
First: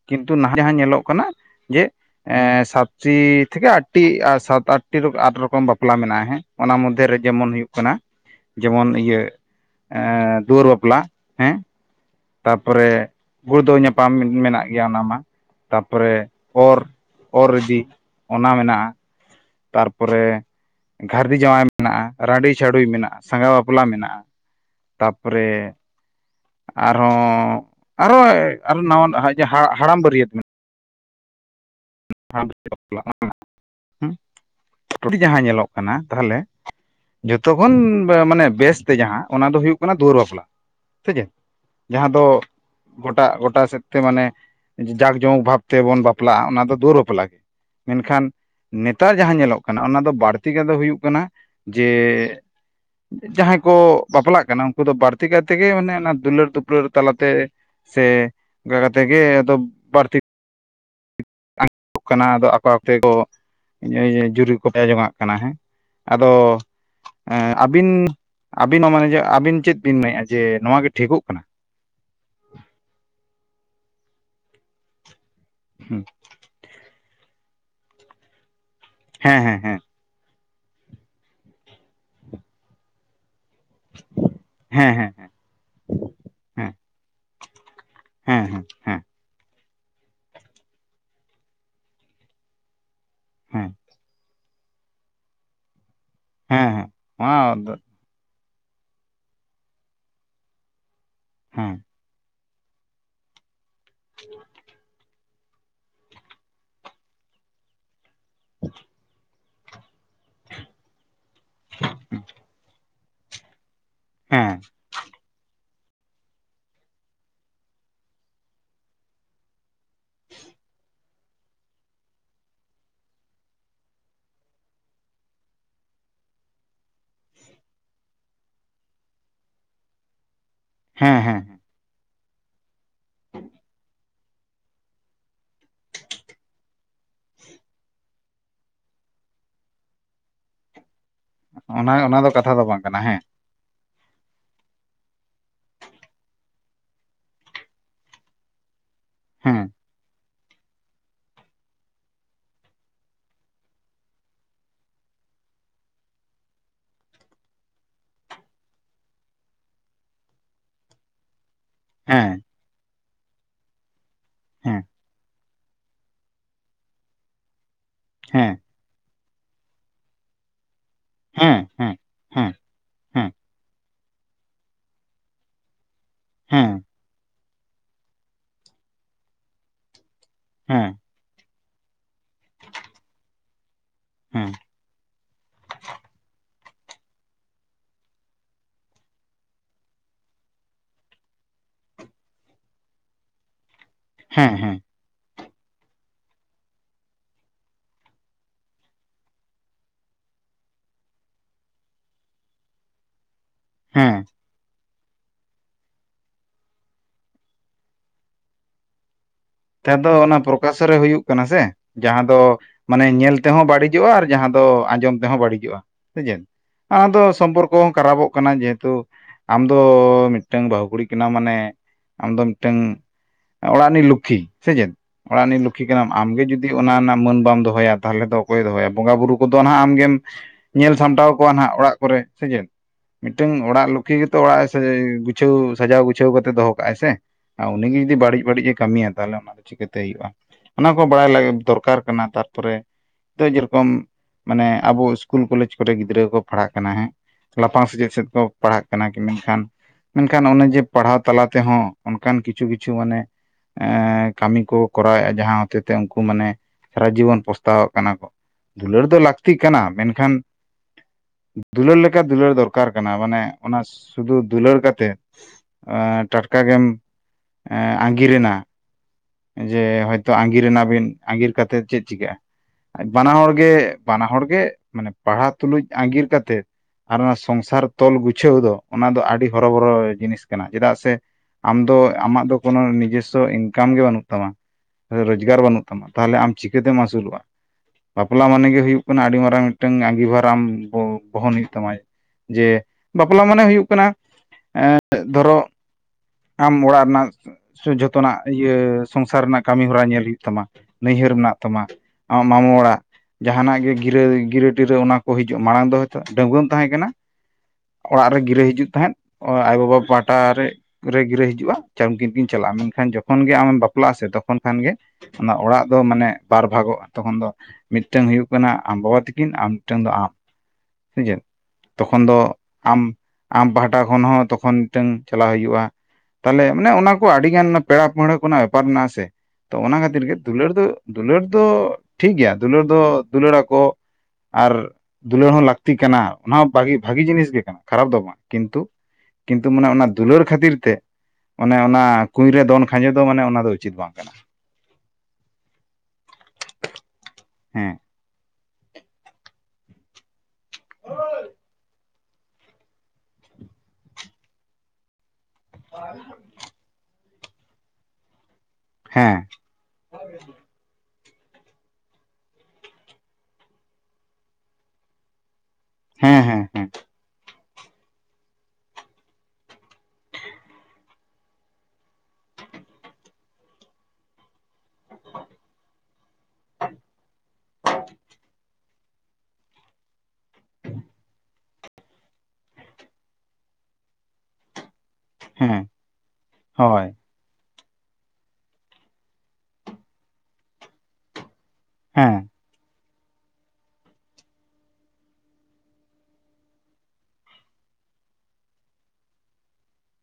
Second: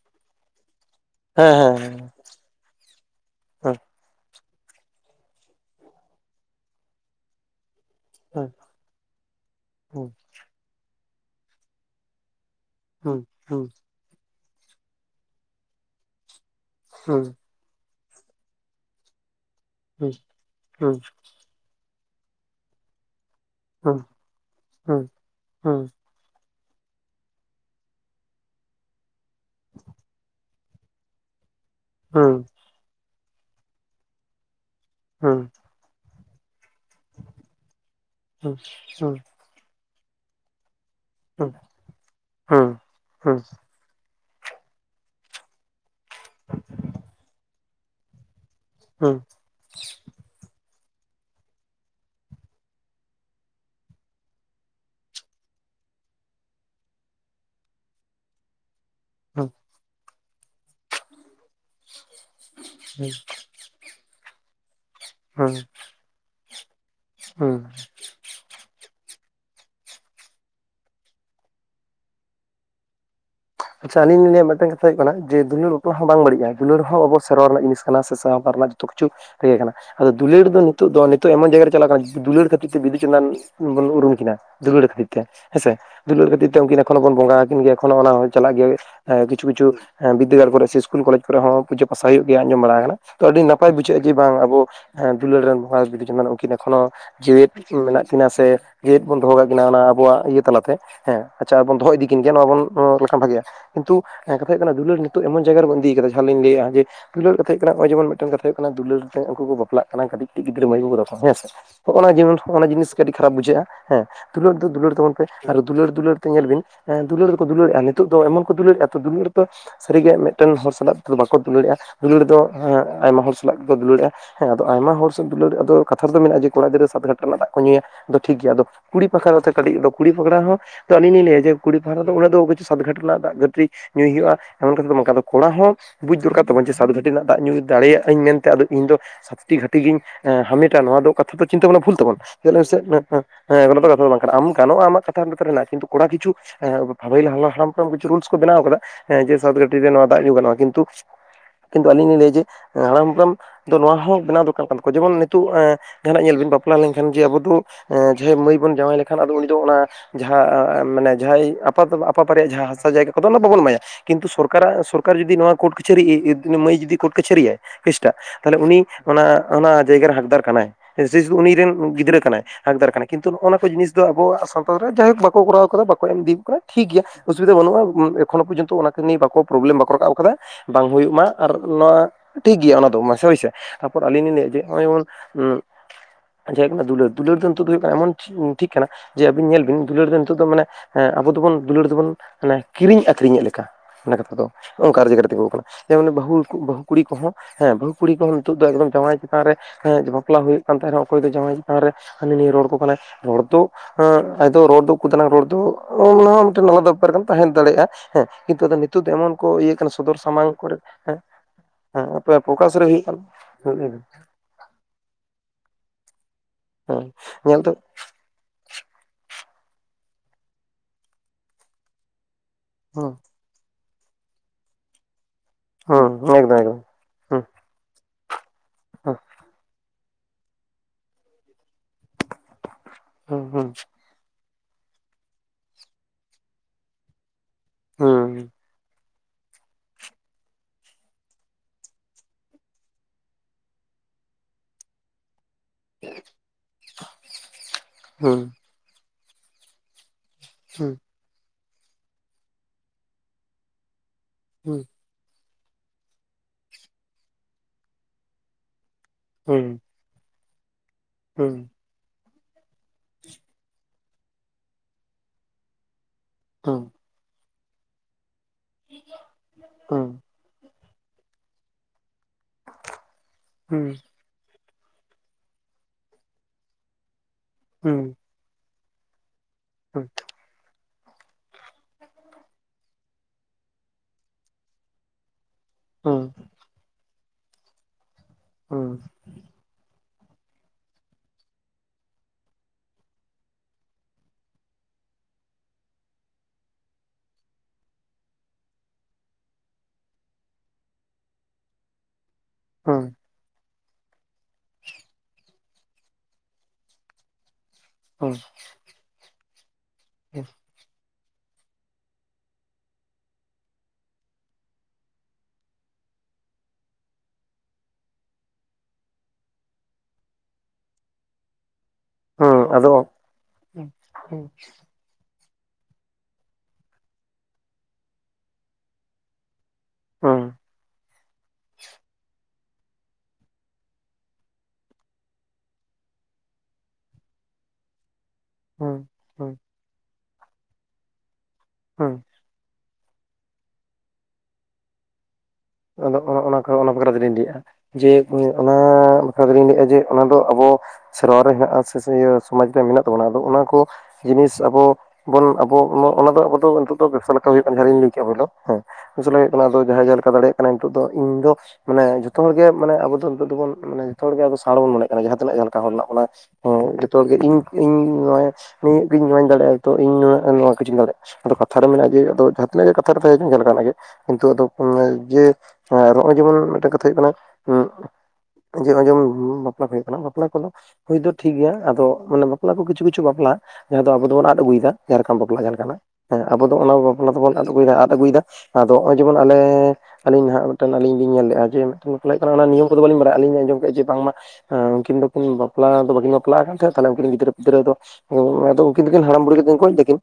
ᱠᱤᱱᱛᱩ ᱱᱟᱦᱟᱜ ᱡᱟᱦᱟᱸ ᱧᱮᱞᱚᱜ ᱠᱚᱱᱟ ᱦᱮᱸ ᱡᱮ ᱦᱮᱸ ᱮᱸ ᱥᱟᱛᱴᱤ ᱛᱷᱮᱠᱮ ᱦᱮᱸ ᱟᱴ ᱴᱴᱤ ᱥᱟᱛ ᱟᱴᱴᱤ ᱟᱴ ᱨᱚᱠᱚᱢ ᱵᱟᱯᱞᱟ ᱢᱮᱱᱟᱜᱼᱟ ᱦᱮᱸ᱾ ᱚᱱᱟ ᱢᱚᱫᱽᱫᱷᱮ ᱨᱮ ᱡᱮᱢᱚᱱ ᱦᱳᱭᱳᱜ ᱠᱟᱱᱟ ᱦᱮᱸ ᱦᱮᱸ ᱡᱮᱢᱚᱱ ᱤᱭᱟᱹ ᱦᱩᱸ ᱫᱩᱣᱟᱹᱨ ᱵᱟᱯᱞᱟ ᱦᱮᱸ᱾ ᱛᱟᱯᱚᱨᱮ ᱦᱩᱸ ᱜᱩᱲ ᱦᱩᱸ ᱫᱚ ᱧᱟᱯᱟᱢ ᱢᱮᱱᱟᱜ ᱜᱮᱭᱟ ᱚᱱᱟ ᱢᱟ, ᱛᱟᱯᱚᱨᱮ ᱦᱩᱸ ᱚᱨ-ᱚᱨ ᱤᱫᱤ ᱚᱱᱟ ᱢᱮᱱᱟᱜᱼᱟ᱾ ᱦᱩᱸ ᱛᱟᱨᱯᱚᱨᱮ ᱦᱩᱸ ᱦᱩᱸ ᱜᱷᱟᱨᱫᱤ ᱡᱟᱶᱟᱭ ᱢᱮᱱᱟᱜᱼᱟ ᱨᱟᱺᱰᱤ ᱪᱷᱟᱹᱰᱩᱭ ᱢᱮᱱᱟᱜᱼᱟ ᱥᱟᱸᱜᱟᱣᱯ ᱯᱚᱞᱟ ᱦᱩᱸ ᱢᱮᱱᱟᱜᱼᱟ, ᱦᱩᱸ ᱛᱟᱯᱚᱨᱮ ᱦᱩᱸ ᱦᱩᱸ ᱟᱨᱦᱚᱸ ᱟᱨᱚᱸ ᱟᱨᱚ ᱱᱟᱣᱟ ᱦᱟᱲᱟᱢ ᱵᱟᱹᱨᱭᱟᱹᱛ ᱢᱮᱱᱟᱜᱼᱟ᱾ ᱦᱩᱸ ᱦᱩᱸ ᱦᱩᱸ [inaudible] ᱡᱟᱦᱟᱸ ᱧᱮᱞᱚᱜ ᱠᱟᱱᱟ ᱛᱟᱦᱟᱞᱮ, ᱡᱚᱛᱚ ᱠᱷᱚᱱ ᱢᱟᱱᱮ ᱵᱮᱥᱛᱮ ᱡᱟᱦᱟᱸ ᱚᱱᱟ ᱫᱚ ᱦᱩᱭᱩᱜ ᱠᱟᱱᱟ ᱫᱩᱣᱟᱹᱨ ᱵᱟᱯᱞᱟ, ᱥᱮ ᱪᱮᱜ? ᱡᱟᱦᱟᱸ ᱫᱚ ᱜᱚᱴᱟ-ᱜᱚᱴᱟ ᱥᱮᱫ ᱛᱮ ᱢᱟᱱᱮ ᱡᱟᱸᱠ ᱡᱚᱢᱚᱠ ᱵᱷᱟᱵ ᱛᱮᱵᱚᱱ ᱵᱟᱯᱞᱟᱜᱼᱟ, ᱚᱱᱟ ᱫᱚ ᱫᱩᱣᱟᱹᱨ ᱵᱟᱯᱞᱟᱜ ᱜᱮ᱾ ᱢᱮᱱᱠᱷᱟᱱ ᱱᱮᱛᱟᱨ ᱦᱩᱸ ᱡᱟᱦᱟᱸ ᱧᱮᱞᱚᱜ ᱠᱟᱱᱟ ᱚᱱᱟ ᱫᱚ ᱵᱟᱹᱲᱛᱤ ᱜᱮᱫ ᱦᱩᱭᱩᱜ ᱠᱟᱱᱟ ᱡᱮ ᱡᱟᱦᱟᱸᱭ ᱠᱚ ᱵᱟᱯᱞᱟᱜ ᱠᱟᱱᱟ ᱩᱝᱠᱩ ᱫᱚ ᱵᱟᱹᱲᱛᱤ ᱠᱟᱭᱛᱮᱜᱮ ᱢᱟᱱᱮ ᱚᱱᱟ ᱫᱩᱞᱟᱹᱲ ᱫᱩᱯᱞᱟᱹᱲ ᱛᱟᱞᱟᱛᱮ ᱥᱮ ᱚᱝᱠᱟ ᱠᱟᱛᱮ ᱜᱮ ᱟᱫᱚ ᱵᱟᱹᱲᱛᱤ [inaudible] ᱠᱟᱱᱟ ᱟᱫᱚ ᱟᱠᱚ ᱟᱠᱚ ᱛᱮ ᱠᱚ ᱡᱩᱨᱤ ᱠᱚ ᱯᱮ ᱡᱚᱝᱼᱟᱜ ᱠᱟᱱᱟ ᱦᱩᱸ ᱦᱩᱸ ᱦᱮᱸ᱾ ᱦᱩᱸ ᱟᱫᱚ ᱦᱩᱸ ᱟᱹᱵᱤᱱ ᱟᱵᱤᱱ ᱦᱚᱸ ᱢᱟᱱᱮ ᱡᱮ ᱟᱵᱤᱱ ᱪᱮᱫ ᱵᱤᱱ ᱢᱮᱱᱮᱫᱼᱟ ᱡᱮ ᱱᱚᱣᱟ ᱜᱮ ᱴᱷᱤᱠᱚᱜ ᱠᱟᱱᱟ? ᱟᱪᱷᱟᱞᱤᱧᱟᱹᱭᱟ ᱢᱤᱫᱴᱟᱝ ᱠᱟᱛᱷᱟ ᱦᱳᱭᱳᱜ ᱠᱟᱱᱟ ᱡᱮ ᱫᱩᱞᱟᱹᱲ ᱵᱟᱯᱞᱟ ᱦᱚᱸ ᱵᱟᱝ ᱵᱟᱹᱲᱤᱡᱼᱟ᱾ ᱫᱩᱞᱟᱹᱲ ᱦᱚᱸ ᱟᱵᱚ ᱥᱮᱨᱣᱟ ᱨᱮᱱᱟᱜ ᱡᱤᱱᱤᱥ ᱠᱟᱱᱟ ᱥᱮ ᱥᱟᱶᱨ ᱨᱮᱱᱟᱜ ᱡᱚᱛᱚ ᱠᱤᱪᱷᱩ ᱦᱮᱸ ᱦᱮᱸ ᱤᱭᱟᱹ ᱠᱟᱱᱟ᱾ ᱦᱮᱸ ᱟᱫᱚ ᱫᱩᱞᱟᱹᱲ ᱫᱚ ᱱᱤᱛᱚᱜ ᱫᱚ ᱱᱤᱛᱚᱜ ᱮᱢᱚᱱ ᱡᱟᱭᱜᱟ ᱨᱮ ᱪᱟᱞᱟᱜ ᱠᱟᱱᱟ ᱫᱩᱞᱟᱹᱲ ᱠᱷᱟᱹᱛᱤᱨ ᱛᱮ ᱵᱤᱫᱩ-ᱪᱟᱸᱫᱟᱱ ᱵᱚᱱ ᱩᱨᱩᱢ ᱠᱤᱱᱟ ᱫᱩᱞᱟᱹᱲ ᱦᱮᱸ ᱠᱷᱟᱹᱛᱤᱨ ᱦᱮᱸ ᱛᱮ ᱦᱮᱸᱥᱮ, ᱫᱩᱞᱟᱹᱲ ᱠᱷᱟᱹᱛᱤᱨ ᱛᱮ ᱦᱮᱸ ᱩᱱᱠᱤᱱ ᱮᱠᱷᱚᱱᱳ ᱵᱚᱱ ᱵᱚᱸᱜᱟ ᱠᱤᱱ ᱜᱮᱭᱟ ᱮᱠᱷᱚᱱᱳ ᱚᱱᱟ ᱦᱮᱸ ᱦᱮᱸ [unintelligible] ᱟ ᱦᱮᱸ ᱠᱤᱪᱷᱩ-ᱠᱤᱪᱷᱩ ᱵᱤᱫᱽᱫᱟᱹᱜᱟᱲ ᱠᱚᱨᱮ ᱥᱮ ᱤᱥᱠᱩᱞ ᱠᱚᱞᱮᱡᱽ ᱠᱚᱨᱮ ᱦᱚᱸ ᱯᱩᱡᱟᱹ ᱯᱟᱥᱟ ᱦᱳᱭᱳᱜ ᱜᱮᱭᱟ ᱟᱸᱡᱚᱢ ᱵᱟᱲᱟ ᱠᱟᱱᱟ᱾ ᱛᱚ ᱟᱹᱰᱤ ᱦᱮᱸ ᱱᱟᱯᱟᱭ ᱵᱩᱡᱷᱟᱹᱜᱼᱟ ᱡᱮ ᱵᱟᱝ ᱟᱵᱚ ᱫᱩᱞᱟᱹᱲ ᱨᱮᱱ [unintelligible] ᱵᱤᱫᱩ ᱪᱟᱸᱫᱟᱱ ᱠᱤᱱ ᱦᱮᱸ ᱮᱠᱷᱚᱱᱚ ᱦᱮᱸ ᱡᱮᱭᱮᱛ ᱚᱱᱟ ᱫᱚ ᱢᱮᱱᱟᱜ ᱠᱤᱱᱟ ᱥᱮ ᱡᱮᱭᱮᱫ ᱵᱚᱱ ᱫᱚᱦᱚ ᱠᱟᱜ ᱠᱤᱱᱟ ᱚᱱᱟ ᱟᱵᱚᱣᱟᱜ ᱤᱭᱟᱹ ᱛᱟᱞᱟᱛᱮ, ᱦᱮᱸ ᱟᱪᱪᱷᱟ ᱟᱵᱚᱱ ᱫᱚᱦᱚ ᱤᱫᱤ ᱠᱤᱱ ᱜᱮᱭᱟ ᱱᱚᱣᱟ ᱵᱚᱱ ᱚ ᱞᱮᱠᱷᱟᱱ ᱵᱷᱟᱜᱮᱭᱟ, ᱠᱤᱱᱛᱩ ᱠᱟᱛᱷᱟ ᱦᱩᱭᱩᱜ ᱠᱟᱱᱟ ᱫᱩᱞᱟᱹᱲ ᱛᱳᱜ ᱮᱢᱚᱱ ᱡᱟᱭᱜᱟ ᱨᱮᱵᱚᱱ ᱤᱫᱤ ᱠᱮᱫᱟ ᱡᱟᱦᱟᱸ ᱞᱤᱧ ᱞᱮᱭᱟ ᱡᱮ ᱫᱩᱞᱟᱹᱲ ᱠᱟᱛᱷᱟ ᱦᱩᱭᱩᱜ ᱠᱟᱱᱟ ᱦᱚᱜᱼᱚᱭ ᱡᱮᱢᱚᱱ ᱢᱤᱫ ᱴᱟᱝ ᱠᱟᱛᱷᱟ ᱦᱩᱭᱩᱜ ᱠᱟᱱᱟ ᱫᱩᱞᱟᱹᱲ ᱛᱮ ᱩᱱᱠᱩ ᱠᱚ ᱵᱟᱯᱞᱟᱜ ᱠᱟᱱᱟ ᱠᱟᱹᱴᱤᱡ ᱠᱟᱹᱴᱤᱡ ᱜᱤᱫᱽᱨᱟᱹᱭ ᱢᱟᱹᱭ ᱵᱟᱹᱵᱩ ᱛᱟᱠᱚ ᱥᱟᱶ ᱦᱮᱸᱥᱮ, ᱦᱚᱜᱼᱚ ᱱᱚᱣᱟ ᱡᱤᱵᱚᱱ ᱦᱚᱜᱼᱚᱱᱟ ᱱᱤᱥ ᱠᱟᱹᱴᱤᱡ ᱠᱷᱟᱨᱟᱯ ᱵᱩᱡᱷᱟᱹᱜᱼᱟ, ᱦᱮᱸ ᱫᱩᱞᱟᱹᱲ ᱫᱚ ᱫᱩᱞᱟᱹᱲ ᱛᱟᱵᱚᱱ ᱯᱮ ᱟᱨ ᱫᱩᱞᱟᱹᱲ ᱫᱩᱞᱟᱹᱲ ᱛᱮ ᱧᱮᱞ ᱵᱤᱱ ᱦᱮᱸ ᱫᱩᱞᱟᱹᱲ ᱫᱚᱠᱚ ᱫᱩᱞᱟᱹᱲᱮᱜᱼᱟ ᱱᱤᱛᱚᱜ ᱫᱚ ᱮᱢᱚᱱ ᱠᱚ ᱫᱩᱞᱟᱹᱲᱭᱮᱜᱼᱟ ᱛᱚ ᱫᱩᱞᱟᱹᱲ ᱛᱚ ᱥᱟᱹᱨᱤᱜᱮ ᱢᱤᱫᱴᱮᱝ ᱦᱚᱲ ᱥᱟᱞᱟᱜ ᱛᱮᱫᱚ ᱵᱟᱠᱚ ᱫᱩᱞᱟᱹᱲᱮᱜᱼᱟ, ᱫᱩᱞᱟᱹᱲ ᱫᱚ ᱦᱮᱸ ᱟᱭᱢᱟ ᱦᱚᱲ ᱥᱟᱞᱟᱜ ᱜᱮᱠᱚ ᱫᱩᱞᱟᱹᱲᱮᱜᱼᱟ ᱾ ᱦᱮᱸ ᱟᱫᱚ ᱟᱭᱢᱟ ᱦᱚᱲ ᱥᱮᱫ ᱫᱩᱞᱟᱹᱲ ᱟᱫᱚ ᱠᱟᱛᱷᱟ ᱨᱮᱫᱚ ᱢᱮᱱᱟᱜᱼᱟ ᱡᱮ ᱠᱚᱲᱟ ᱜᱤᱫᱨᱟᱹ ᱥᱟᱛ ᱜᱷᱟᱴ ᱨᱮᱱᱟᱜ ᱫᱟᱜ ᱠᱚ ᱧᱩᱭᱟ, ᱟᱫᱚ ᱴᱷᱤᱠ ᱜᱮᱭᱟ ᱟᱫᱚ ᱠᱩᱲᱤ ᱯᱟᱠᱷᱟᱨᱟᱛᱮ ᱠᱟᱹᱴᱤᱡ ᱫᱚ ᱠᱩᱲᱤ ᱯᱟᱠᱷᱬᱟ ᱦᱚᱸ ᱛᱚ ᱦᱮᱸ ᱟᱹᱞᱤᱧ ᱞᱤᱧ ᱦᱮᱸ ᱞᱮᱭᱟ ᱡᱮ ᱠᱩᱲᱤ ᱯᱟᱦᱟᱨᱟ ᱫᱚ ᱩᱱᱟᱹᱜ ᱫᱚ ᱥᱟᱫᱷ ᱜᱷᱟᱰ ᱨᱮᱱᱟᱜ ᱫᱟᱜ ᱜᱟᱹᱴᱤ ᱧᱩᱭ ᱦᱩᱭᱩᱜᱼᱟ ᱮᱢᱚᱱ ᱠᱟᱛᱷᱟ ᱫᱚ ᱵᱟᱝ ᱠᱟᱱᱟ ᱠᱚᱲᱟ ᱦᱚᱸ ᱵᱩᱡ ᱫᱚᱨᱠᱟᱨ ᱛᱟᱵᱚᱱ ᱡᱮ ᱥᱟᱫᱷ ᱜᱷᱟᱹᱴᱤ ᱱᱟᱜ ᱫᱟᱜ ᱧᱩ ᱫᱟᱲᱮᱭᱟᱜ ᱟᱹᱧ ᱢᱮᱱᱛᱮ ᱟᱫᱚ ᱤᱧ ᱫᱚ ᱥᱟᱛᱴᱤ ᱜᱷᱟᱴᱤ ᱜᱤᱧ ᱮ ᱦᱟᱢᱮᱴᱟ ᱱᱚᱣᱟ ᱫᱚ ᱠᱟᱛᱷᱟ ᱫᱚ ᱪᱤᱱᱛᱟᱹ ᱵᱷᱟᱵᱱᱟ ᱚᱱᱟ ᱵᱷᱩᱞ ᱛᱟᱵᱚᱱ ᱚᱱᱟ ᱫᱚ ᱠᱟᱛᱷᱟ ᱪᱮᱫᱟᱜ ᱞᱟᱹᱭ ᱫᱚ ᱢᱮᱥᱮ ᱵᱟᱝ ᱠᱟᱱᱟ [inaudible] ᱦᱮᱸ ᱚᱱᱟ ᱫᱚ ᱠᱟᱛᱷᱟ ᱫᱚ ᱵᱟᱝ ᱠᱟᱱᱟ, ᱟᱢ ᱜᱟᱱᱚᱜᱼᱟ ᱟᱢᱟᱜ ᱠᱟᱛᱷᱟ ᱱᱚᱛᱮ ᱨᱮ ᱦᱮᱱᱟᱜᱼᱟ ᱠᱤᱱᱛᱩ ᱠᱚᱲᱟ ᱠᱤᱪᱷᱩ ᱮᱸ [unintelligible] ᱠᱷᱟᱢ ᱛᱚᱢ ᱠᱤᱪᱩ ᱨᱩᱞᱥ ᱠᱚ ᱵᱮᱱᱟᱣ ᱠᱟᱫᱟ ᱦᱮᱸ ᱡᱮ ᱥᱟᱫᱷᱽ ᱜᱷᱟᱹᱰᱤ ᱨᱮ ᱱᱚᱣᱟ ᱫᱟᱜ ᱧᱩ ᱜᱟᱱᱚᱜᱼᱟ, ᱠᱤᱱᱛᱩ ᱠᱤᱱᱛᱩ ᱟᱞᱤᱧ ᱞᱤᱧ ᱞᱟᱹᱭᱟ ᱡᱮ ᱦᱟᱲᱟᱢ ᱦᱟᱯᱲᱟᱢ ᱫᱚ ᱱᱚᱣᱟ ᱦᱚᱸ ᱵᱮᱱᱟᱣ ᱫᱚᱨᱠᱟᱨ ᱠᱟᱱ ᱛᱟᱠᱚᱣᱟ, ᱡᱮᱢᱚᱱ ᱱᱤᱛᱳᱜ ᱟ ᱡᱟᱦᱟᱱᱟᱜ ᱧᱮᱞ ᱵᱤᱱ ᱵᱟᱯᱞᱟ ᱞᱮᱝᱠᱷᱟᱱ ᱡᱮ ᱟᱵᱚ ᱫᱚ ᱮᱸ ᱡᱟᱦᱟᱸᱭ ᱢᱟᱹᱭ ᱵᱚᱱ ᱡᱟᱶᱟᱭ ᱞᱮᱠᱷᱟᱱ ᱟᱫᱚ ᱩᱱᱤ ᱫᱚ ᱚᱱᱟ ᱡᱟᱦᱟᱸ ᱟᱻ ᱢᱟᱱᱮ ᱡᱟᱦᱟᱸᱭ ᱟᱯᱟᱛ ᱟᱯᱟ ᱦᱮᱸ ᱵᱟᱨᱮᱭᱟᱜ ᱡᱟᱦᱟᱸ ᱦᱟᱥᱟ ᱡᱟᱭᱜᱟ ᱠᱚᱫᱚ ᱚᱱᱟ ᱵᱟᱵᱚᱱ ᱮᱢᱟᱭᱟ ᱾ ᱠᱤᱱᱛᱩ ᱦᱮᱸ ᱥᱚᱨᱠᱟᱨᱟᱜ ᱥᱚᱨᱠᱟᱨ ᱡᱩᱫᱤ ᱱᱚᱣᱟ ᱠᱳᱴ ᱠᱟᱹ ᱪᱟᱹᱨᱤ ᱤᱫ ᱢᱟᱹᱭ ᱡᱩᱫᱤ ᱠᱳᱴ ᱠᱟᱹᱪᱟᱹᱨᱤᱭᱟ ᱯᱮᱥᱴᱟᱜ ᱦᱮᱸ ᱛᱟᱦᱚᱞᱮ ᱩᱱᱤ ᱚᱱᱟ ᱚᱱᱟ ᱡᱟᱭᱜᱟᱨᱮ ᱦᱟᱠᱫᱟᱨ ᱠᱟᱱᱟᱭ ᱾ ᱡᱮᱡ ᱩᱱᱤ ᱦᱮᱸ ᱨᱮᱱ ᱦᱮᱸ ᱜᱤᱫᱽᱨᱟᱹ ᱠᱟᱱᱟᱭ ᱦᱮᱸ ᱦᱟᱠᱫᱟᱨ ᱠᱟᱱᱟᱭ ᱦᱮᱸ ᱠᱤᱱᱛᱩ ᱱᱚᱜᱼᱚ ᱱᱟ ᱠᱚ ᱡᱤᱱᱤᱥ ᱫᱚ ᱟᱵᱚᱣᱟᱜ ᱥᱟᱱᱛᱟ ᱨᱮ ᱡᱟᱭ ᱦᱳᱠ ᱵᱟᱠᱚ ᱠᱚᱨᱟᱣ ᱠᱟᱫᱟ ᱵᱟᱠᱚ ᱮᱢ ᱤᱫᱤᱣ ᱠᱚᱣᱟ ᱦᱮᱸ ᱴᱷᱤᱠ ᱜᱮᱭᱟ ᱚᱥᱩᱵᱤᱫᱟ ᱵᱟᱹᱱᱩᱜᱼᱟ ᱮᱠᱷᱚᱱᱳ ᱯᱚᱨᱡᱚᱱᱛᱚ ᱚᱱᱟ ᱠᱚ ᱱᱤᱭᱮ ᱵᱟᱠᱚ ᱯᱨᱚᱵᱞᱮᱢ ᱵᱟᱠᱚ ᱨᱟᱠᱟᱵ ᱠᱟᱫᱟ ᱵᱟᱝ ᱦᱮᱸ ᱦᱳᱭᱳᱜ ᱢᱟ ᱾ ᱟᱨ ᱚᱱᱟ ᱴᱷᱤᱠ ᱜᱮᱭᱟ ᱚᱱᱟᱫᱚ ᱢᱟᱥᱮ ᱦᱳᱭ ᱥᱮ, ᱛᱟᱯᱚᱨ ᱟᱹᱞᱤᱧ ᱞᱤᱧ ᱞᱮᱭᱟ ᱦᱮᱸ ᱡᱮ ᱦᱚᱜᱼᱚᱭ ᱡᱮᱢᱚᱱ ᱩᱸ ᱡᱟᱦᱟᱭ ᱦᱳᱭᱳᱜ ᱠᱟᱱᱟ ᱫᱩᱞᱟᱹᱲ, ᱫᱩᱞᱟᱹᱲ ᱫᱚ ᱱᱤᱛᱚᱜ ᱫᱚ ᱦᱩᱭᱩᱜ ᱠᱟᱱᱟ ᱮᱢᱚᱱ ᱴᱷᱤᱣ ᱴᱷᱤᱠ ᱠᱟᱱᱟ ᱾ ᱡᱮ ᱟᱵᱤᱱ ᱧᱮᱞ ᱵᱤᱱ ᱫᱩᱞᱟᱹᱲ ᱫᱚ ᱱᱤᱛᱚᱜ ᱫᱚ ᱢᱟᱱᱮ ᱦᱮᱸ ᱟᱵᱚ ᱫᱚᱵᱚᱱ ᱫᱩᱞᱟᱹᱲ ᱫᱚᱵᱚᱱ ᱚᱱᱟ ᱠᱤᱨᱤᱧ ᱟᱠᱷᱨᱤᱧᱮᱫ ᱞᱮᱠᱟ ᱚᱱᱟ ᱠᱟᱛᱷᱟ ᱫᱚ ᱦᱮᱸ ᱦᱮᱸ ᱚᱱᱠᱟ ᱡᱟᱭᱜᱟ ᱨᱮ ᱛᱮᱝᱜᱳ ᱠᱟᱱᱟ᱾ ᱡᱮ ᱩᱱᱤ ᱵᱟᱹᱦᱩ ᱵᱟᱹᱦᱩ ᱠᱩᱲᱤ ᱠᱚᱦᱚᱸ ᱦᱮᱸ ᱵᱟᱹᱦᱩ ᱠᱩᱲᱤ ᱠᱚᱦᱚᱸ ᱱᱤᱛᱚᱜ ᱫᱚ ᱮᱠᱫᱚᱢ ᱡᱟᱶᱟᱭ ᱪᱮᱛᱟᱱ ᱨᱮ ᱦᱮᱸ ᱵᱟᱯᱞᱟ ᱦᱩᱭᱩᱜ ᱠᱟᱱ ᱛᱟᱭ ᱨᱮᱦᱚᱸ ᱚᱠᱚᱭ ᱫᱚ ᱡᱟᱶᱟᱭ ᱪᱮᱛᱟᱱ ᱨᱮ ᱦᱟᱹᱱᱤ ᱱᱟᱹᱭᱮ ᱨᱚᱬ ᱟᱠᱚ ᱠᱟᱱᱟᱭ ᱨᱚᱬ ᱫᱚ ᱟᱸ ᱦᱮᱸ ᱟᱭᱫᱚ ᱨᱚᱬ ᱫᱚ ᱩᱠᱩᱫᱟᱱᱟᱝ ᱨᱚᱬ ᱫᱚ [unintelligible] ᱴᱟᱱ ᱟᱞᱟᱫᱟ ᱵᱮᱯᱟᱨ ᱠᱟᱱᱟ ᱛᱟᱦᱮᱸ ᱫᱟᱲᱮᱭᱟᱜᱼᱟ ᱦᱮᱸ, ᱠᱤᱱᱛᱩ ᱟᱫᱚ ᱱᱤᱛ ᱛᱩᱫ ᱫᱚ ᱮᱢᱚᱱ ᱠᱚ ᱤᱭᱟᱹᱜ ᱠᱟᱱᱟ ᱱᱮᱛᱟᱨ ᱫᱚ ᱥᱚᱫᱚᱨ ᱚᱱᱟ ᱥᱟᱢᱟᱝ ᱠᱚᱨᱮ ᱯᱨᱚᱠᱟᱥᱚ ᱨᱮ ᱦᱮᱸ ᱦᱩᱭᱩᱜ ᱠᱟᱱᱟ ᱥᱮ ᱡᱟᱦᱟᱸ ᱟᱯᱮᱭᱟᱜ ᱯᱚᱠᱟᱥᱨᱮ ᱦᱩᱭᱩᱜ ᱠᱟᱱᱟ [inaudible] ᱡᱟᱸᱦᱟᱸ ᱫᱚ ᱟᱸᱡᱚᱢ ᱛᱮᱦᱚᱸ ᱵᱟᱹᱲᱤᱡᱚᱜᱼᱟ ᱥᱮᱡᱮᱫ! ᱦᱮᱸ ᱚᱱᱟᱫᱚ ᱧᱮᱞ ᱛᱮ ᱥᱚᱢᱯᱚᱨᱠᱚ ᱦᱚᱸ ᱠᱷᱟᱨᱟᱵᱚᱜ ᱠᱟᱱᱟ ᱡᱮᱦᱮᱛᱩ ᱟᱢ ᱫᱚ ᱢᱤᱫᱴᱟᱝ ᱵᱟᱹᱦᱩ ᱠᱩᱲᱤ ᱠᱟᱱᱟᱢ ᱢᱟᱱᱮ ᱟᱢ ᱫᱚ ᱢᱤᱫᱴᱟᱹᱝ ᱦᱮᱸ ᱚᱲᱟᱜ ᱱᱤᱡ ᱞᱩᱠᱠᱷᱤ ᱥᱮ ᱪᱮᱫ ᱚᱲᱟᱜ ᱱᱤᱡ ᱞᱩᱠᱷ ᱠᱷᱤ ᱠᱟᱱᱟᱢ, ᱦᱮᱸ ᱟᱢᱜᱮ ᱮᱠᱫᱚᱢ ᱡᱩᱫᱤ ᱮᱠᱫᱚᱢ ᱚᱱᱟ ᱱᱟᱜ ᱢᱟᱹᱱ ᱦᱮᱸ ᱵᱟᱢ ᱫᱚᱦᱚᱭᱟ ᱛᱟᱦᱟᱞᱮ ᱫᱚ ᱚᱠᱚᱭᱮ ᱫᱚᱦᱚᱭᱟ ᱵᱚᱸᱜᱟ ᱵᱩᱨᱩ ᱠᱚᱫᱚ ᱱᱟᱜ ᱟᱢᱜᱮᱢ ᱧᱮᱞ ᱥᱟᱢᱴᱟᱣ ᱠᱚᱣᱟ ᱱᱟᱦᱟᱜ ᱚᱲᱟᱜ ᱠᱚᱨᱮ ᱥᱮ ᱪᱮ! ᱦᱮᱸ ᱢᱤᱫᱴᱟᱹᱝ ᱦᱮᱸ ᱚᱲᱟᱜ ᱞᱚᱠ ᱠᱷᱤ ᱜᱮᱛᱚ ᱚᱲᱟᱜ ᱮ ᱥᱮ ᱜᱩᱪᱷᱟᱹᱣ ᱥᱟᱡᱟᱣ ᱜᱩᱪᱷᱟᱹᱣ ᱠᱟᱛᱮ ᱫᱚᱦᱚ ᱠᱟᱜᱼᱟᱭ ᱥᱮ ᱾ ᱟ ᱩᱱᱤ ᱜᱮ ᱡᱩᱫᱤ ᱦᱮᱸ ᱵᱟᱹᱲᱤᱡ ᱵᱟᱹᱲᱤᱡᱼ ᱮ ᱠᱟᱹᱢᱤᱭᱟ, ᱛᱟᱦᱚᱞᱮ ᱚᱱᱟ ᱫᱚ ᱪᱤᱠᱟᱹᱛᱮ ᱦᱩᱭᱩᱜᱼᱟ, ᱚᱱᱟ ᱠᱚᱦᱚᱸ ᱵᱟᱲᱟᱭ ᱞᱟ ᱫᱚᱨᱠᱟᱨ ᱠᱟᱱᱟ ᱛᱟᱨᱯᱚᱨᱮ ᱛᱮ ᱡᱮᱨᱚᱠᱚᱢ ᱢᱟᱱᱮ ᱟᱵᱚ ᱤᱥᱠᱩᱞ ᱠᱚᱞᱮᱡᱽ ᱠᱚᱨᱮ ᱜᱤᱫᱽᱨᱟᱹ ᱠᱚᱠᱚ ᱯᱷᱟᱲᱦᱟᱜ ᱠᱟᱱᱟ ᱦᱮᱸ ᱞᱟᱯᱷᱟᱝ ᱥᱮᱡᱮᱫ ᱥᱮᱫ ᱠᱚ ᱦᱮᱸ ᱦᱮᱸ ᱯᱟᱲᱦᱟᱜ ᱠᱟᱱᱟ ᱠᱤ ᱢᱮᱱᱠᱷᱟᱱ ᱢᱮᱱᱠᱷᱟᱱ ᱚᱱᱮ ᱡᱮ ᱯᱟᱲᱦᱟᱣ ᱛᱟᱞᱟ ᱛᱮᱦᱚᱸ ᱚᱱᱠᱟᱱ ᱠᱤᱪᱷᱩ ᱠᱤᱪᱷᱩ ᱢᱟᱱᱮ ᱮᱸᱻ ᱠᱟᱹᱢᱤ ᱠᱚ ᱠᱚᱨᱟᱣᱮᱜᱼᱟ ᱡᱟᱦᱟᱸ ᱦᱚᱛᱮᱜ ᱛᱮ ᱩᱝᱠᱩ ᱢᱟᱱᱮ ᱥᱟᱨᱟ ᱡᱤᱵᱚᱱ ᱯᱚᱥᱛᱟᱶᱜ ᱠᱟᱱᱟ ᱠᱚ, ᱫᱩᱞᱟᱹᱲ ᱫᱚ ᱞᱟᱠ ᱛᱤ ᱦᱮᱸ ᱦᱮᱸ ᱠᱟᱱᱟ ᱢᱮᱱᱠᱷᱟᱱ ᱦᱮᱸ ᱫᱩᱞᱟᱹᱲ ᱞᱮ ᱠᱟ ᱫᱩᱞᱟᱹᱲ ᱫᱚᱨᱠᱟᱨ ᱠᱟᱱᱟ ᱢᱟᱱᱮ ᱚᱱᱟ ᱥᱩᱫᱩ ᱫᱩᱞᱟᱹᱲ ᱠᱟᱛᱮ ᱮᱸ ᱴᱟᱴ ᱦᱮᱸ ᱦᱮᱸ ᱠᱟᱜᱮᱢ ᱮᱸ ᱟᱸᱜᱤᱨᱮᱱᱟ᱾ ᱡᱮ ᱦᱮᱸ ᱦᱚᱭᱛᱚ ᱟᱸᱜᱤᱨᱮᱱᱟᱵᱤᱱ, ᱟᱸᱜᱤᱨ ᱠᱟᱛᱮ ᱪᱮᱫ ᱪᱤᱠᱟᱹᱜᱼᱟ? ᱵᱟᱱᱟ ᱦᱚᱲ ᱜᱮ ᱦᱮᱸ ᱦᱮᱸ ᱵᱟᱱᱟ ᱦᱚᱲ ᱜᱮ ᱢᱟᱱᱮ ᱯᱟᱲᱦᱟᱜ ᱛᱩᱞᱩᱡ ᱟᱸᱜᱤᱨ ᱠᱟᱛᱮᱫ ᱟᱨ ᱚᱱᱟ ᱥᱚᱝᱥᱟᱨ ᱛᱚᱞ ᱦᱮᱸ ᱜᱩᱪ ᱪᱷᱟᱹᱣ ᱫᱚ ᱚᱱᱟ ᱫᱚ ᱟᱹᱰᱤ ᱦᱚᱨᱚᱵᱚᱨᱚ ᱡᱤᱱᱤᱥ ᱠᱟᱱᱟ᱾ ᱪᱮᱫᱟᱜ ᱥᱮ ᱟᱢ ᱫᱚ ᱟᱢᱟᱜ ᱫᱚ ᱠᱳᱱᱳ ᱱᱤᱡᱮᱥᱥᱚ ᱤᱱᱠᱟᱢ ᱜᱮ ᱵᱟᱹᱱᱩᱜ ᱛᱟᱢᱟ᱾ ᱨᱚᱡᱽᱜᱟᱨ ᱵᱟᱹᱱᱩᱜ ᱛᱟᱢᱟ, ᱛᱟᱦᱚᱞᱮ ᱟᱢ ᱪᱤᱠᱟᱹᱛᱮᱢ ᱟᱹᱥᱩᱞᱚᱜᱼᱟ? ᱵᱟᱯᱞᱟ ᱢᱟᱱᱮ ᱜᱮ ᱦᱩᱭᱩᱜ ᱠᱟᱱᱟ ᱟᱹᱰᱤ ᱢᱟᱨᱟᱝ ᱴᱟᱝ ᱟᱸᱜᱤᱵᱷᱟᱨ ᱟᱢ ᱵᱚ ᱵᱚᱦᱚᱱ ᱦᱩᱭᱩᱜ ᱛᱟᱢᱟ, ᱡᱮ ᱵᱟᱯᱞᱟ ᱢᱟᱱᱮ ᱦᱩᱭᱩᱜ ᱠᱟᱱᱟ ᱮᱸ ᱫᱷᱚᱨᱚ ᱟᱢ ᱚᱲᱟᱜ ᱨᱮᱱᱟᱜ ᱥᱮ ᱡᱚᱛᱚᱱᱟᱜ ᱤᱭᱟᱹ ᱥᱚᱝᱥᱟᱨ ᱨᱮᱱᱟᱜ ᱠᱟᱹᱢᱤ ᱦᱚᱨᱟ ᱧᱮᱞ ᱦᱩᱭᱩᱜ ᱛᱟᱢᱟ, ᱱᱟᱹᱭᱦᱟᱹᱨ ᱢᱮᱱᱟᱜ ᱛᱟᱢᱟ, ᱟᱢᱟᱜ ᱢᱟᱢᱚ ᱚᱲᱟᱜ, ᱦᱮᱸ ᱡᱟᱦᱟᱱᱟᱜ ᱜᱮ ᱜᱤᱨᱟᱹ ᱜᱤᱨᱟᱹ ᱴᱤᱨᱟᱹ ᱚᱱᱟ ᱠᱚ ᱦᱤᱡᱩᱜᱼᱟ ᱢᱟᱲᱟᱝ ᱫᱚ ᱦᱚᱭᱛᱚ ᱰᱟᱹᱝᱣᱟᱹᱢ ᱛᱟᱦᱮᱸ ᱠᱟᱱᱟ ᱚᱲᱟᱜ ᱦᱮᱸ ᱨᱮ ᱜᱤᱨᱟᱹ ᱦᱤᱡᱩᱜ ᱛᱟᱦᱮᱸᱫ ᱚ ᱟᱭᱳ ᱵᱟᱵᱟ ᱯᱟᱦᱴᱟ ᱨᱮ ᱨᱮ ᱜᱤᱨᱟᱹ ᱦᱤᱡᱩᱜᱼᱟ ᱪᱷᱟ ᱩᱠᱤᱱ ᱠᱤᱱ ᱪᱟᱞᱟᱜᱼᱟ, ᱢᱮᱱᱠᱷᱟᱱ ᱡᱚᱠᱷᱚᱱ ᱜᱮ ᱟᱢᱮᱢ ᱵᱟᱯᱞᱟᱜᱼᱟ ᱥᱮ ᱛᱚᱠᱷᱚᱱ ᱠᱷᱟᱱ ᱜᱮ ᱚᱱᱟ ᱚᱲᱟᱜ ᱫᱚ ᱢᱟᱱᱮ ᱵᱟᱨ ᱵᱷᱟᱜᱚᱜᱼᱟ ᱛᱚᱠᱷᱚᱱ ᱫᱚ ᱢᱤᱫᱴᱟᱝ ᱦᱩᱭᱩᱜ ᱠᱟᱱᱟ ᱟᱢ ᱵᱟᱵᱟ ᱛᱟᱤᱠᱤᱱ ᱟᱨ ᱢᱤᱫᱴᱟᱝ ᱫᱚ ᱟᱢ᱾ ᱵᱩᱡᱷᱟᱹᱣ, ᱛᱚᱠᱷᱚᱱ ᱫᱚ ᱦᱮᱸ ᱟᱫᱚ ᱟᱢ ᱟᱢ ᱦᱮᱸ ᱯᱟᱦᱴᱟ ᱠᱷᱚᱱ ᱦᱚᱸ ᱛᱚᱠᱷᱚᱱ ᱴᱟᱝ ᱪᱟᱞᱟᱣ ᱦᱩᱭᱩᱜᱼᱟ, ᱛᱟᱦᱚᱞᱮ ᱢᱟᱱᱮ ᱚᱱᱟ ᱠᱚ ᱟᱹᱰᱤ ᱜᱟᱱ ᱚᱱᱟ ᱯᱮᱲᱟ ᱯᱟᱺᱦᱲᱦᱟᱹ ᱠᱚᱨᱮᱱᱟᱜ ᱵᱮᱯᱟᱨ ᱢᱮᱱᱟᱜ ᱥᱮ᱾ ᱛᱚ ᱚᱱᱟ ᱠᱷᱟᱹᱛᱤᱨ ᱜᱮ ᱦᱮᱸ ᱫᱩᱞᱟᱹᱲ ᱫᱚ ᱫᱩᱞᱟᱹᱲ ᱫᱚ ᱴᱷᱤᱠ ᱜᱮᱭᱟ ᱫᱩᱞᱟᱹᱲ ᱫᱚ ᱫᱩᱞᱟᱹᱲ ᱟᱠᱚ, ᱟᱨ ᱫᱩᱞᱟᱹᱲ ᱦᱚᱸ ᱞᱟᱹᱠᱛᱤ ᱠᱟᱱᱟ ᱚᱱᱟ ᱦᱚᱸ ᱵᱷᱟᱜᱮ ᱵᱷᱟᱜᱮ ᱡᱤᱱᱤᱥ ᱜᱮ ᱠᱟᱱᱟ ᱠᱷᱟᱨᱟᱯ ᱫᱚ ᱵᱟᱝ᱾ ᱠᱤᱱᱛᱩ, ᱦᱮᱸ ᱠᱤᱱᱛᱩ ᱢᱟᱱᱮ ᱚᱱᱟ ᱫᱩᱞᱟᱹᱲ ᱠᱷᱟᱹᱛᱤᱨ ᱛᱮ, ᱚᱱᱮ ᱚᱱᱟ ᱦᱮᱸ ᱠᱩᱸᱧ ᱨᱮ ᱫᱚᱱ ᱠᱷᱟᱸᱡᱚ ᱫᱚ ᱢᱟᱱᱮ ᱚᱱᱟ ᱫᱚ ᱩᱪᱤᱛ ᱵᱟᱝ ᱠᱟᱱᱟ᱾ ᱟᱫᱚ ᱚᱱᱟ ᱚᱱᱟ ᱚᱱᱟ ᱵᱟᱠᱷᱨᱟ ᱛᱮᱞᱤᱧ ᱞᱟᱹᱭᱮᱫᱼᱟ ᱦᱮᱸ ᱡᱮ ᱮᱸ ᱚᱱᱟ [inaudible] ᱞᱟᱹᱭᱮᱫᱼᱟ ᱡᱮ ᱚᱱᱟ ᱫᱚ ᱟᱵᱚ ᱥᱮᱨᱣᱟ ᱨᱮ ᱦᱮᱱᱟᱜ-ᱟ ᱥᱮ ᱤᱭᱟᱹ ᱥᱚᱢᱟᱡ ᱨᱮ ᱢᱮᱱᱟᱜ ᱛᱟᱵᱚᱱᱟ, ᱟᱫᱚ ᱚᱱᱟ ᱠᱚ ᱡᱤᱱᱤᱥ ᱟᱵᱚ ᱵᱚᱱ ᱟᱵᱚ ᱚᱱᱟ ᱚᱱᱟ ᱫᱚ ᱟᱵᱚ ᱫᱚ ᱱᱤᱛᱳᱜ ᱫᱚ ᱵᱮᱵᱽᱥᱟ ᱞᱮᱠᱟ ᱦᱩᱭᱩᱜ ᱠᱟᱱᱟ ᱡᱟᱦᱟᱸ ᱞᱤᱧ ᱞᱟᱹᱭ ᱠᱮᱫ ᱟᱵᱚ ᱫᱚ, ᱦᱮᱸ ᱦᱮᱸ ᱟᱥᱚᱞᱮ ᱦᱩᱭᱩᱜ ᱠᱟᱱᱟ ᱟᱫᱚ ᱡᱟᱦᱟᱸᱭ ᱢᱟᱦᱟᱸ ᱞᱮᱠᱟ ᱫᱟᱲᱮᱭᱟᱜ ᱠᱟᱱᱟ ᱱᱤᱛᱚᱜ ᱫᱚ ᱤᱧ ᱫᱚ ᱢᱟᱱᱮ ᱡᱚᱛᱚ ᱦᱚᱲ ᱜᱮ ᱢᱟᱱᱮ ᱟᱵᱚ ᱫᱚ ᱱᱤᱛᱚᱜ ᱫᱚᱵᱚᱱ ᱢᱟᱱᱮ ᱡᱷᱚᱛᱚ ᱦᱚᱲ ᱜᱮ ᱟᱫᱚ ᱥᱟᱬ ᱵᱚᱱ ᱢᱚᱱᱮᱜ ᱠᱟᱱᱟ ᱡᱟᱦᱟᱸ ᱛᱤᱱᱟᱹᱜ ᱡᱟᱦᱟᱸ ᱞᱮ ᱠᱟ ᱦᱚᱲ ᱦᱮᱱᱟᱜ ᱵᱚᱱᱟ ᱦᱮᱸ ᱡᱷᱚᱛᱚ ᱦᱚᱲ ᱜᱮ ᱤᱧ ᱤᱧ ᱱᱚᱜ-ᱚᱭ ᱱᱤᱭᱟᱹ ᱜᱤᱧ ᱱᱚᱣᱟᱧ ᱫᱟᱲᱮᱭᱟᱜᱼᱟ ᱛᱚ ᱤᱧ ᱱᱩᱱᱟᱹᱜ ᱱᱚᱣᱟ ᱠᱤᱪᱷᱩᱧ ᱫᱟᱲᱮᱭᱟᱜᱼᱟ᱾ ᱟᱫᱚ ᱠᱟᱛᱷᱟ ᱨᱮ ᱢᱮᱱᱟᱜᱼᱟ ᱡᱮ ᱟᱫᱚ ᱡᱟᱦᱟᱸ ᱛᱤᱱᱟᱹᱜ ᱜᱮ ᱠᱟᱛᱷᱟ ᱨᱮ ᱛᱟᱦᱮᱸ ᱦᱚᱪᱚᱱ ᱡᱟᱦᱟᱸ ᱞᱮᱠᱟᱱᱟᱜ ᱜᱮ, ᱠᱤᱱᱛᱩ ᱟᱫᱚ ᱡᱮ ᱦᱮᱸ ᱟᱨ ᱦᱚᱸᱜᱼᱚᱭ ᱡᱮᱢᱚᱱ ᱢᱤᱫᱴᱮᱱ ᱠᱟᱛᱷᱟ ᱦᱩᱭᱩᱜ ᱠᱟᱱᱟᱮ ᱩᱸ ᱡᱮ ᱦᱚᱸᱜᱼᱚᱭ ᱡᱮ ᱵᱟᱯᱞᱟ ᱠᱚ ᱦᱩᱭᱩᱜ ᱠᱟᱱᱟ ᱵᱟᱯᱞᱟ ᱠᱚᱫᱚ ᱦᱩᱭ ᱫᱚ ᱴᱷᱤᱠ ᱜᱮᱭᱟ ᱟᱫᱚ ᱢᱟᱱᱮ ᱵᱟᱯᱞᱟ ᱠᱚ ᱠᱤᱪᱷᱩ ᱠᱤᱪᱷᱩ ᱵᱟᱯᱞᱟ ᱡᱟᱦᱟᱸ ᱫᱚ ᱟᱵᱚ ᱫᱚᱵᱚᱱ ᱟᱫ ᱟᱹᱜᱩᱭᱮᱫᱟ᱾ ᱡᱟᱦᱟᱸ ᱞᱮᱠᱟᱢ ᱵᱟᱯᱞᱟ ᱡᱟᱦᱟᱸ ᱦᱮᱸ ᱞᱮᱠᱟᱱᱟᱜ, ᱦᱮᱸ ᱟᱵᱚ ᱫᱚ ᱚᱱᱟ ᱠᱚ ᱦᱳᱭ ᱵᱟᱯᱞᱟ ᱫᱚᱵᱚᱱ ᱟᱫ ᱟᱜᱩᱭᱫᱟ ᱟᱝ ᱟᱹᱜᱩᱭᱮᱫᱟ᱾ ᱟᱫᱚ ᱦᱚᱸᱜᱼᱚᱭ ᱡᱮᱢᱚᱱ ᱟᱞᱮ ᱟᱹᱞᱤᱧ ᱱᱟᱦᱟᱜ ᱢᱤᱫᱴᱟᱝ ᱟᱞᱤᱧ ᱞᱤᱧ ᱧᱮᱞ ᱞᱮᱼᱟ ᱡᱮ ᱵᱟᱯᱟᱞᱥ ᱦᱮᱸ ᱦᱩᱭᱩᱜ ᱠᱟᱱᱟ ᱚᱱᱟ ᱱᱤᱭᱚᱢ ᱠᱚᱫᱚ ᱵᱟᱞᱤᱧ ᱵᱟᱰᱟᱭᱟ ᱟᱞᱤᱧ ᱞᱤᱧ ᱟᱸᱡᱚᱢ ᱠᱟᱜ-ᱟ ᱡᱮ ᱵᱟᱝᱢᱟ ᱮᱸ ᱩᱱᱠᱤᱱ ᱫᱚᱠᱤᱱ ᱵᱟᱯᱞᱟ ᱫᱚ ᱵᱟᱠᱤᱱ ᱵᱟᱯᱞᱟ ᱠᱟᱱ ᱛᱟᱸᱦᱮᱫ ᱛᱟᱦᱞᱮ ᱩᱱᱠᱤᱱ ᱜᱤᱫᱽᱨᱟᱹ ᱯᱤᱫᱽᱨᱟᱹ ᱫᱚ ᱡᱮᱢᱚᱱ ᱟᱫᱚ ᱩᱠᱤᱱ ᱫᱩᱠᱤᱱ ᱦᱟᱲᱟᱢ ᱵᱩᱲᱤ ᱠᱟᱛᱮ ᱠᱤᱱ ᱜᱚᱡ ᱱᱟᱠᱤᱡ ᱦᱮᱸ᱾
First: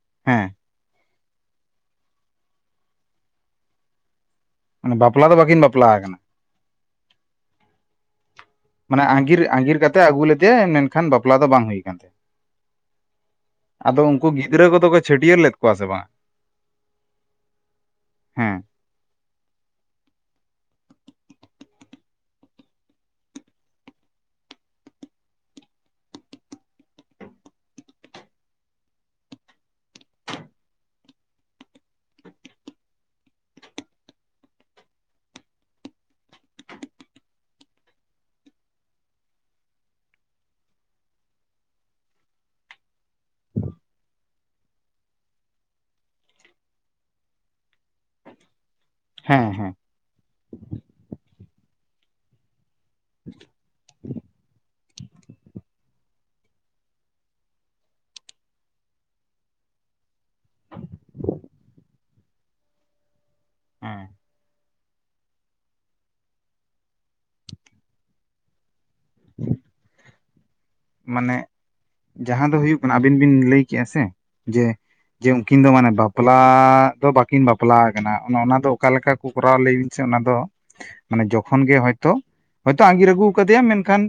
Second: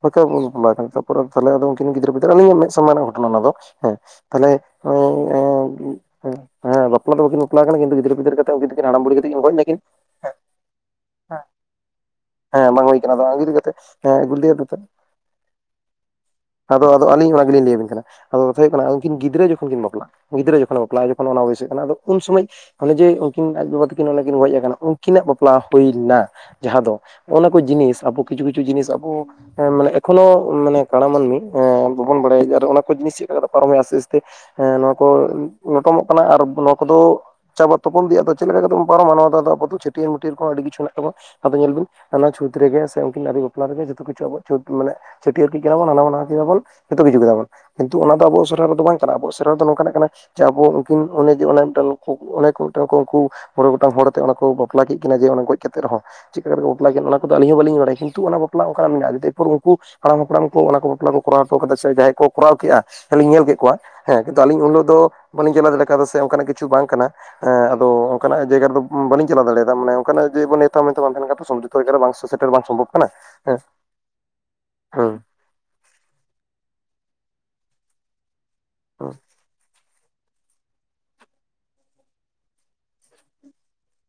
[inaudible] ᱦᱮᱸ ᱵᱟᱯᱞᱟ ᱠᱟᱱᱟ ᱛᱟᱯᱚᱨ ᱛᱟᱞᱦᱮ ᱟᱫᱚ ᱩᱱᱠᱤᱱ ᱜᱤᱫᱨᱟᱹ ᱯᱤᱫᱽᱟᱹᱨ ᱟᱞᱤᱧᱟᱜ ᱢᱮᱫ ᱥᱟᱢᱟᱝ ᱨᱮᱱᱟᱜ ᱜᱷᱚᱴᱱᱟ ᱚᱱᱟ ᱫᱚ ᱦᱮᱸ᱾ ᱛᱟᱦᱚᱞᱮ ᱚᱱᱮ ᱵᱟᱯᱞᱟ ᱫᱚ ᱵᱟᱹᱠᱤᱱ ᱵᱟᱯᱞᱟ ᱟᱠᱟᱱᱟ [inaudible] ᱦᱮᱸ ᱵᱟᱯᱞᱟ ᱫᱚ ᱵᱟᱹᱠᱤᱱ ᱵᱟᱯᱞᱟ ᱠᱟᱱᱟ ᱠᱤᱱᱛᱩ ᱜᱤᱫᱽᱨᱟᱹ ᱜᱤᱫᱽᱨᱟᱹ ᱠᱟ ᱢᱟᱱᱮ ᱟᱸᱜᱤᱨ ᱟᱸᱜᱤᱨ ᱠᱟᱛᱮ ᱟᱹᱜᱩ ᱞᱮᱫᱮᱟᱭ ᱢᱮᱱᱠᱷᱟᱱ ᱵᱟᱯᱞᱟ ᱫᱚ ᱵᱟᱝ ᱦᱩᱭ ᱠᱟᱱ ᱛᱟᱭᱟ᱾ ᱦᱮᱸ ᱵᱟᱝ ᱦᱩᱭ ᱠᱟᱱᱟ ᱟᱫᱚ ᱟᱸᱜᱤᱨ ᱠᱟᱛᱮ ᱟᱫᱚ ᱮᱸ ᱩᱱᱠᱩ ᱟᱹᱜᱩ ᱞᱟᱫᱮᱭᱟ ᱜᱤᱫᱽᱨᱟᱹ [inaudible] ᱠᱚᱫᱚ ᱠᱚ ᱪᱷᱟᱹᱴᱭᱟᱹᱨ ᱞᱮᱫ ᱠᱚᱣᱟ ᱥᱮ ᱵᱟᱝ ᱟᱫᱚ ᱟᱫᱚ ᱟᱞᱤᱧ ᱦᱚᱸ ᱚᱱᱟ ᱜᱮᱞᱤᱧ ᱞᱟᱹᱭᱟᱵᱤᱱ ᱠᱟᱱᱟ ᱟᱫᱚ ᱦᱮᱸ ᱠᱟᱛᱷᱟ ᱦᱩᱭᱩᱜ ᱠᱟᱱᱟ ᱠᱤᱱ ᱜᱤᱫᱽᱨᱟᱹ ᱡᱚᱠᱷᱚᱱ ᱠᱤᱱ ᱵᱟᱯᱞᱟ ᱜᱤᱫᱽᱨᱟᱹ ᱡᱚᱠᱷᱚᱱ ᱵᱟᱯᱞᱟ ᱡᱚᱠᱷᱚᱱ ᱚᱱᱟ ᱵᱚᱭᱮᱥ ᱦᱩᱭᱩᱜ ᱠᱟᱱᱟ ᱟᱫᱚ ᱩᱱ ᱥᱚᱢᱚᱭ ᱚᱱᱮ ᱡᱮ ᱩᱱᱠᱤᱱ ᱟᱡ ᱵᱟᱵᱟ ᱛᱟᱹᱠᱤᱱ ᱠᱤᱱ ᱜᱚᱡ ᱟᱠᱟᱱᱟ ᱩᱱᱠᱤᱱᱟᱜ ᱵᱟᱯᱞᱟ ᱦᱩᱭᱱᱟ ᱡᱟᱦᱟᱸ ᱫᱚ ᱦᱚᱜ ᱱᱚᱣᱟ ᱠᱚ ᱡᱤᱱᱤᱥ ᱟᱵᱚ ᱠᱤᱪᱷᱩ ᱠᱤᱪᱷᱩ ᱡᱤᱱᱤᱥ ᱟᱵᱚ ᱢᱟᱱᱮ ᱮᱠᱷᱚᱱᱳ ᱢᱟᱱᱮ ᱠᱟᱬᱟ ᱢᱟᱹᱱᱢᱤ ᱮ ᱵᱟᱵᱚᱱ ᱵᱟᱲᱟᱭᱟ ᱟᱨ ᱚᱱᱟ ᱠᱚ ᱡᱤᱱᱤᱥ ᱪᱮᱫ ᱞᱮᱠᱟ ᱠᱟᱛᱮ ᱯᱟᱨᱚᱢ ᱦᱩᱭᱩᱜ ᱟ ᱡᱟᱥᱛᱮ ᱮ ᱱᱚᱣᱟ ᱠᱚ ᱞᱚᱴᱚᱢᱚᱜ ᱠᱟᱱᱟ ᱟᱨ ᱱᱚᱣᱟ ᱠᱚᱫᱚ ᱪᱟᱵᱟᱜ ᱛᱟᱵᱚᱱ ᱜᱮᱭᱟ ᱟᱫᱚ ᱪᱮᱫ ᱞᱮᱠᱟ ᱠᱟᱛᱮᱵᱚᱱ ᱯᱟᱨᱚᱢᱟ ᱱᱚᱣᱟ ᱫᱚ ᱟᱫᱚ ᱟᱵᱚ ᱫᱚ ᱪᱷᱴᱤᱭᱟᱹᱨ ᱢᱟᱹᱴᱟᱹᱭᱟᱨ ᱠᱚ ᱟᱹᱰᱤ ᱠᱤᱪᱷᱩ ᱢᱮᱱᱟᱜ ᱛᱟᱵᱚᱣᱟ ᱾ ᱟᱫᱚ ᱧᱮᱞ ᱵᱤᱱ ᱚᱱᱟ ᱪᱷᱩᱸᱛ ᱨᱮᱜᱮ ᱥᱮ ᱩᱱᱠᱤᱱ ᱟᱹᱣᱨᱤ ᱵᱟᱯᱞᱟ ᱨᱮᱜᱮ ᱡᱷᱚᱛᱚ ᱠᱤᱪᱷᱩ ᱟᱵᱚᱣᱟᱜ ᱪᱷᱩᱛ ᱢᱟᱱᱮ ᱪᱟᱹᱴᱭᱟᱨ ᱠᱮᱫᱠᱤᱱᱟ ᱵᱚ ᱦᱟᱱᱟ ᱵᱟᱝ ᱱᱟᱣᱟ ᱠᱤᱱᱟ ᱵᱚᱱ ᱡᱷᱚᱛᱚ ᱠᱤᱪᱷᱩ ᱠᱮᱫᱟᱵᱚᱱ ᱠᱤᱱᱛᱩ ᱚᱱᱟ ᱫᱚ ᱟᱵᱚ ᱥᱮᱨᱣᱟ ᱨᱮᱫᱚ ᱵᱟᱝᱠᱟᱱᱟ ᱟᱵᱚᱣᱟᱜ ᱦᱮᱸ ᱥᱮᱣᱟ ᱨᱮ ᱫᱚ ᱦᱮᱸ ᱱᱚᱝᱠᱟᱱᱟᱜ ᱠᱟᱱᱟ ᱡᱮ ᱟᱵᱚ ᱩᱱᱠᱤᱱ ᱚᱱᱮ ᱡᱮ ᱚᱱᱮ ᱢᱤᱫᱴᱟᱝ ᱩᱱᱠᱩ ᱢᱚᱬᱮ ᱜᱚᱴᱟᱝ ᱦᱚᱲᱛᱮ ᱚᱱᱟ ᱠᱚ ᱵᱟᱯᱞᱟ ᱠᱮᱫ ᱠᱤᱱᱟ ᱡᱮ ᱜᱚᱡ ᱠᱟᱛᱮᱜ ᱨᱮᱦᱚᱸ, ᱪᱮᱫ ᱞᱮᱠᱟ ᱠᱟᱛᱮ ᱠᱚ ᱵᱟᱯᱞᱟ ᱠᱮᱫ ᱚᱱᱟ ᱠᱚᱫᱚ ᱟᱹᱞᱤᱧ ᱦᱚᱸ ᱵᱟᱹᱞᱤᱧ ᱵᱟᱲᱟᱭᱟ ᱠᱤᱱᱛᱩ ᱚᱱᱟ ᱵᱟᱯᱞᱟ ᱚᱱᱠᱱᱟᱜ ᱢᱮᱱᱟᱜᱼᱟ ᱮᱨᱯᱚᱨ ᱩᱱᱠᱩᱼᱼ ᱦᱟᱲᱟᱢ ᱦᱟᱯᱲᱟᱢ ᱠᱚ ᱚᱱᱟ ᱠᱚ ᱵᱟᱯᱞᱟ ᱠᱚᱨᱟᱣ ᱦᱚᱴᱚ ᱠᱟᱫᱟ ᱥᱮ ᱡᱟᱦᱟᱸᱭ ᱠᱚᱨᱟᱣ ᱠᱮᱫᱼᱟ ᱟᱞᱤᱧ ᱧᱮᱞ ᱠᱮᱫ ᱠᱚᱣᱟ ᱦᱮᱸ ᱠᱤᱱᱛᱩ ᱟᱹᱞᱤᱧ ᱩᱱᱟᱜ ᱫᱚ ᱵᱟᱹᱞᱤᱧ ᱪᱟᱞᱟᱣ ᱫᱟᱲᱮ ᱠᱟᱣᱫᱟ ᱥᱮ ᱚᱱᱠᱟᱱᱟᱜ ᱠᱤᱪᱷᱩ ᱵᱟᱝ ᱠᱟᱱᱟ ᱟᱫᱚ ᱚᱱᱠᱟᱱᱟᱜ ᱡᱟᱭᱜᱟ ᱨᱮᱫᱚ ᱵᱟᱹᱞᱤᱧ ᱪᱟᱞᱟᱣ ᱫᱟᱲᱮᱭᱟᱫᱟ ᱢᱟᱱᱮᱼᱼ ᱠᱟᱱᱟ ᱡᱮ ᱢᱟᱱᱮ᱾ ᱛᱟ ᱢᱮᱱᱛᱮ ᱵᱟᱢ ᱛᱟᱦᱮᱱ ᱢᱟᱱᱮ ᱠᱟᱛᱮ ᱥᱚᱢᱡᱚᱛᱚ ᱡᱟᱭᱜᱟ ᱨᱮ ᱡᱟᱦᱟᱸ ᱥᱮᱴᱮᱨ ᱫᱚ ᱵᱟᱝ ᱦᱩᱭᱩᱜ ᱥᱚᱢᱵᱷᱚᱵ ᱠᱟᱱᱟ ᱟᱹᱵᱤᱱ ᱵᱤᱱ ᱦᱮ ᱞᱟᱹᱭ ᱠᱮᱜᱼᱟ ᱥᱮ ᱡᱮ ᱦᱩᱸᱼᱼ ᱡᱮ ᱩᱱᱠᱤᱱ ᱫᱚ ᱢᱟᱱᱮ ᱵᱟᱯᱞᱟ ᱫᱚ ᱵᱟᱹᱠᱤᱱ ᱵᱟᱯᱞᱟ ᱟᱠᱟᱱᱟ ᱚᱱᱮ ᱚᱱᱟ ᱫᱚ ᱚᱠᱟ ᱞᱮᱠᱟ ᱠᱚᱼᱼ ᱠᱚᱨᱟᱣ ᱞᱟᱹᱭᱵᱤᱱ ᱥᱮ ᱚᱱᱟ ᱫᱚ? ᱢᱟᱱᱮ ᱡᱚᱠᱷᱚᱱ ᱜᱮ ᱦᱳᱭᱛᱳ ᱦᱳᱭᱛᱳ ᱟᱸᱜᱤᱨ ᱟᱹᱜᱩ ᱠᱟᱫᱮᱭᱟ ᱢᱮᱱᱠᱷᱟᱱᱼᱼ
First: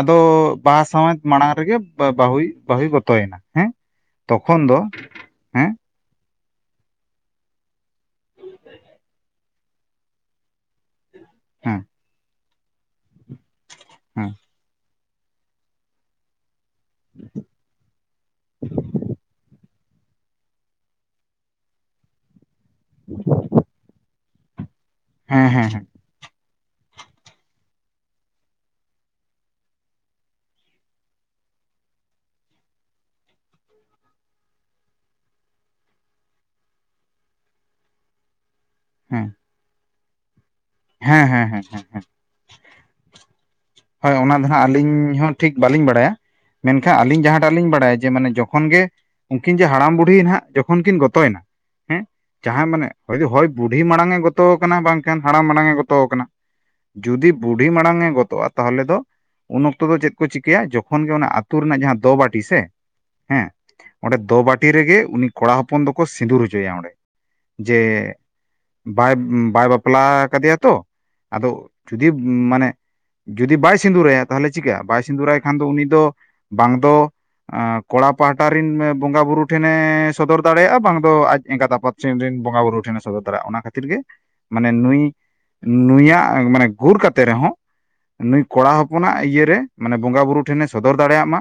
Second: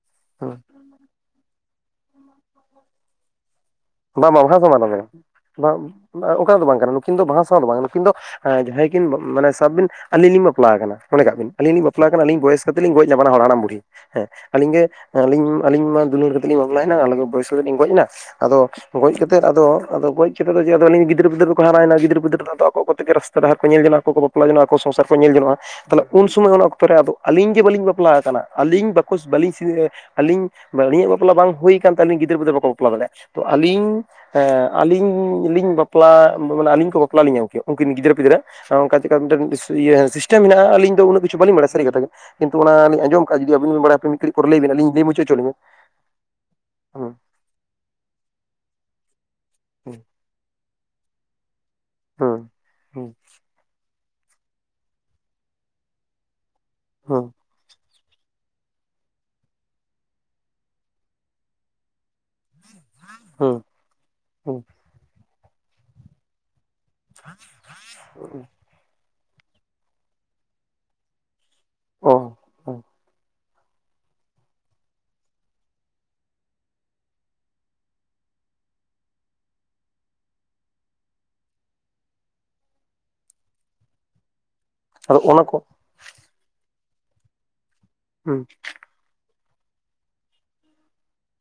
ᱟᱫᱚ ᱦᱩᱸ ᱵᱟᱹᱦᱟ ᱥᱟᱶᱮᱫ ᱢᱟᱲᱟᱝ ᱨᱮᱜᱮ ᱵᱟᱹᱦᱩᱭ ᱵᱟᱹᱦᱩᱭ ᱜᱚᱛᱚᱭᱮᱱᱟ ᱦᱮᱸᱼᱼ ᱵᱟ ᱵᱟ ᱚᱱᱟ ᱫᱚ ᱟᱞᱟᱫᱟ [inaudible] ᱚᱠᱟ ᱫᱚ ᱵᱟᱝ ᱠᱟᱱᱟ ᱱᱩᱠᱤᱱ ᱫᱚ ᱵᱟᱦᱟ ᱥᱟᱶ ᱫᱚ ᱵᱟᱝ ᱱᱩᱠᱤᱱ ᱫᱚ ᱡᱟᱦᱟᱸᱭ ᱠᱤᱱ ᱢᱟᱱᱮ ᱥᱟᱵ ᱵᱤᱱ ᱟᱹᱞᱤᱧ ᱞᱤᱧ ᱵᱟᱯᱞᱟ ᱠᱟᱱᱟ ᱢᱚᱱᱮ ᱠᱟᱜ ᱵᱤᱱ ᱟᱹᱧ ᱦᱮᱸ ᱞᱤᱧ ᱵᱟᱯᱞᱟ ᱠᱟᱱᱟ ᱟᱞᱤᱧ ᱵᱚᱭᱮᱥ ᱠᱟᱛᱮ ᱞᱤᱧ ᱜᱚᱡ ᱱᱟ ᱦᱟᱲᱟᱢ ᱵᱩᱰᱷᱤ ᱦᱮ ᱦᱮᱸ ᱟᱞᱤᱧ ᱜᱮ ᱟᱞᱤᱧ ᱢᱟ ᱫᱩᱞᱟᱹᱲ ᱠᱟᱛᱮᱫ ᱵᱟᱯᱞᱟᱭ ᱱᱟ ᱵᱚᱭᱚᱭ ᱠᱟᱛᱮ ᱞᱤᱧ ᱜᱚᱡ ᱮᱱᱟ ᱟᱫᱚ ᱜᱚᱡᱽ ᱠᱟᱛᱮ ᱛᱮᱫ ᱟᱫᱚ ᱟᱫᱚ ᱜᱚᱡ ᱠᱟᱛᱮ ᱫᱚ ᱡᱮ ᱟᱞᱤᱧ ᱜᱤᱫᱟᱹᱨᱼ ᱯᱤᱫᱽᱟᱹ ᱫᱚᱠᱚ ᱦᱟᱨᱟᱭᱱᱟ ᱜᱤᱫᱟᱹᱨ ᱯᱤᱫᱟᱹᱨᱟᱹ ᱫᱚ ᱟᱫᱚ ᱟᱠᱚ ᱛᱮᱜᱮ ᱨᱟᱥᱛᱟ ᱰᱟᱦᱟᱨ ᱠᱚ ᱧᱮᱞ ᱡᱚᱱᱟᱜ ᱟᱠᱚ ᱵᱟᱯᱞᱟ ᱡᱚᱱᱚᱜᱼᱟ ᱥᱚᱝᱥᱟᱨ ᱠᱚ ᱧᱮᱞ ᱦᱮᱸ ᱧᱚᱜᱼᱟ ᱦᱮᱸ ᱦᱮᱸ ᱛᱟᱦᱞᱮᱼ ᱩᱱ ᱥᱚᱢᱚᱭ ᱚᱱᱟ ᱚᱠᱛᱚ ᱨᱮ ᱟᱫᱚ ᱟᱹᱞᱤᱧ ᱜᱮ ᱵᱟᱹᱞᱤᱧ ᱵᱟᱯᱞᱟ ᱟᱠᱟᱱᱟ ᱟᱹᱞᱤᱧ ᱵᱟᱠᱚ ᱵᱟᱹᱞᱤᱧ ᱥᱤᱼᱼ ᱟᱹᱞᱤᱧ ᱟᱹᱞᱤᱧᱟᱜ ᱵᱟᱯᱞᱟ ᱵᱟᱝ ᱦᱩᱭ ᱠᱟᱱ ᱛᱟᱞᱤᱧᱟ ᱜᱤᱫᱟᱹᱨ ᱯᱤᱫᱟᱹᱨ ᱵᱟᱠᱚ ᱵᱟᱯᱞᱟ ᱫᱟᱲᱮᱭᱟᱜᱼᱟ ᱛᱚ ᱟᱹᱞᱤᱧ ᱦᱮᱸ ᱟᱹᱞᱤᱧ ᱞᱤᱧ ᱵᱟᱯᱞᱟ ᱢᱟᱱᱮ ᱟᱹᱞᱤᱧ ᱠᱚ ᱵᱟᱯᱞᱟ ᱞᱤᱧ ᱜᱚᱝᱠᱮ ᱩᱱᱠᱤᱱ ᱜᱤᱫᱽᱨᱟᱹ ᱯᱤᱫᱽᱨᱟᱹ ᱚᱱᱠᱟ ᱪᱮᱠᱟ ᱦᱮᱸ ᱢᱤᱫᱴᱟᱝ ᱤᱭᱟ ᱥᱤᱥᱴᱮᱢ ᱢᱮᱱᱟᱜᱼᱟ ᱟᱞᱤᱧ ᱫᱚ ᱩᱱᱟ. ᱜ ᱦᱮᱸ ᱠᱤᱪᱷᱩ ᱦᱮᱸ ᱵᱟᱞᱤᱧ ᱦᱮᱸ ᱵᱟᱲᱟᱭᱟ ᱦᱮᱸ ᱥᱟᱹᱨᱤ ᱠᱟᱛᱷᱟ ᱜᱮ ᱠᱤᱱᱛᱩ ᱚᱱᱟ ᱞᱤᱧ ᱟᱸᱡᱚᱢᱸ ᱦᱳᱭ ᱚᱱᱟ ᱫᱚ ᱦᱟᱸᱜ ᱟᱹᱞᱤᱧ ᱦᱚᱸ ᱦᱚᱪᱚ ᱞᱤᱧ ᱴᱷᱤᱠ ᱵᱟᱹᱞᱤᱧ ᱵᱟᱲᱟᱭᱟ ᱢᱮᱱᱠᱷᱟᱱ ᱵᱤᱱ ᱟᱹᱞᱤᱧ ᱡᱟᱦᱟᱸᱼᱼ ᱴᱟᱜ ᱞᱤᱧ ᱵᱟᱲᱟᱭᱟ ᱡᱮ ᱢᱟᱱᱮ ᱡᱚᱠᱷᱚᱱ ᱜᱮ ᱩᱱᱠᱤᱱ ᱡᱮ ᱦᱟᱲᱟᱢ ᱵᱩᱲᱦᱤ ᱱᱟᱦ ᱡᱚᱠᱷᱚᱱ ᱠᱤᱱ ᱜᱚᱛᱚᱭᱮᱱᱟᱼᱼ ᱦᱮᱸ ᱦᱩᱸ ᱦᱩᱸ ᱡᱟᱦᱟᱸᱭ ᱢᱟᱱᱮ ᱦᱩᱸ ᱦᱩᱸ ᱦᱚᱭ ᱵᱩᱰᱷᱤ ᱢᱟᱲᱟᱝ ᱮ ᱜᱚᱛᱚ ᱟᱠᱟᱱᱟ ᱵᱟᱝᱠᱷᱟᱱ ᱦᱟᱲᱟᱢ ᱢᱟᱲᱟᱝ ᱮ ᱜᱚᱛᱚ ᱟᱠᱟᱱᱟ ᱦᱩᱸ ᱡᱩᱫᱤ ᱵᱩᱰᱷᱤ ᱢᱟᱲᱟᱝ ᱮ ᱜᱚᱛᱚᱜᱼᱟ ᱛᱟᱦᱚᱞᱮ ᱫᱚ ᱩᱱ ᱚᱠᱛᱚ ᱫᱚ ᱪᱮᱫ ᱠᱚ ᱪᱤᱠᱟᱹᱭᱟ ᱡᱚᱠᱷᱚᱱ ᱜᱮ ᱚᱱᱟ ᱟᱹᱛᱩ ᱨᱮᱱᱟᱜ ᱡᱟᱦᱟᱸ ᱫᱚ ᱵᱟᱴ ᱴᱤ ᱥᱮ ᱦᱮᱸ ᱚᱸᱰᱮ ᱦᱩᱸ ᱦᱩᱸ ᱫᱚᱵᱟᱹᱴᱤ ᱨᱮᱜᱮ ᱩᱱᱤ ᱠᱚᱲᱟ ᱦᱚᱯᱚᱱ ᱫᱚᱠᱚ ᱥᱤᱸᱫᱩᱨ ᱦᱚᱪᱚᱭᱟ ᱚᱸᱰᱮ ᱡᱮ ᱦᱩᱸ ᱵᱟᱭ ᱵᱟᱭ ᱵᱟᱯᱞᱟ ᱠᱟᱫᱮᱭᱟ ᱛᱚ ᱟᱫᱚ ᱡᱩᱫᱤ ᱚ ᱢᱟᱱᱮ ᱦᱩᱸ ᱡᱩᱫᱤ ᱵᱟᱭ ᱥᱤᱸᱫᱩᱨᱟᱭᱟ ᱛᱟᱦᱚᱞᱮ ᱪᱤᱠᱟᱹᱜ ᱵᱟᱭ ᱥᱤᱸᱫᱩᱨᱟᱭ ᱠᱷᱟᱱ ᱫᱚ ᱩᱱᱤ ᱫᱚ ᱵᱟᱝ ᱫᱚᱼᱼ ᱠᱚᱲᱟ ᱯᱟᱹᱦᱴᱟ ᱨᱮᱱ ᱵᱚᱸᱜᱟ ᱵᱩᱨᱳ ᱴᱷᱮᱱᱮ ᱥᱚᱫᱚᱨ ᱫᱟᱲᱮᱭᱟᱜᱼᱟ ᱵᱟᱝ ᱫᱚ ᱟᱡ ᱮᱸᱜᱟᱛ ᱟᱯᱟᱛᱼᱼ ᱥᱮᱱ ᱨᱮᱱ ᱵᱚᱸᱜᱟ ᱵᱩᱨᱩ ᱴᱷᱮᱱᱮ ᱥᱚᱫᱚᱨ ᱫᱚᱨᱮᱭᱟᱜᱼᱟ ᱚᱱᱟ ᱠᱷᱟᱹᱛᱤᱨ ᱜᱮ ᱢᱟᱱᱮ ᱱᱩᱭ ᱟᱫᱚ ᱚᱱᱟ ᱠᱚ ᱱᱩᱭᱟᱜ ᱢᱟᱱᱮ ᱜᱩᱨ ᱠᱟᱛᱮ ᱨᱮᱦᱚᱸ ᱦᱩᱸ ᱱᱩᱭ ᱠᱚᱲᱟ ᱦᱚᱯᱚᱱᱟᱜ ᱤᱭᱟᱹᱨᱮ ᱢᱟᱱᱮ ᱵᱚᱸᱜᱟᱼ ᱵᱩᱨᱩ ᱴᱷᱮᱱᱮ ᱥᱚᱫᱚᱨ ᱫᱟᱲᱮᱭᱟᱜ ᱢᱟᱼᱼ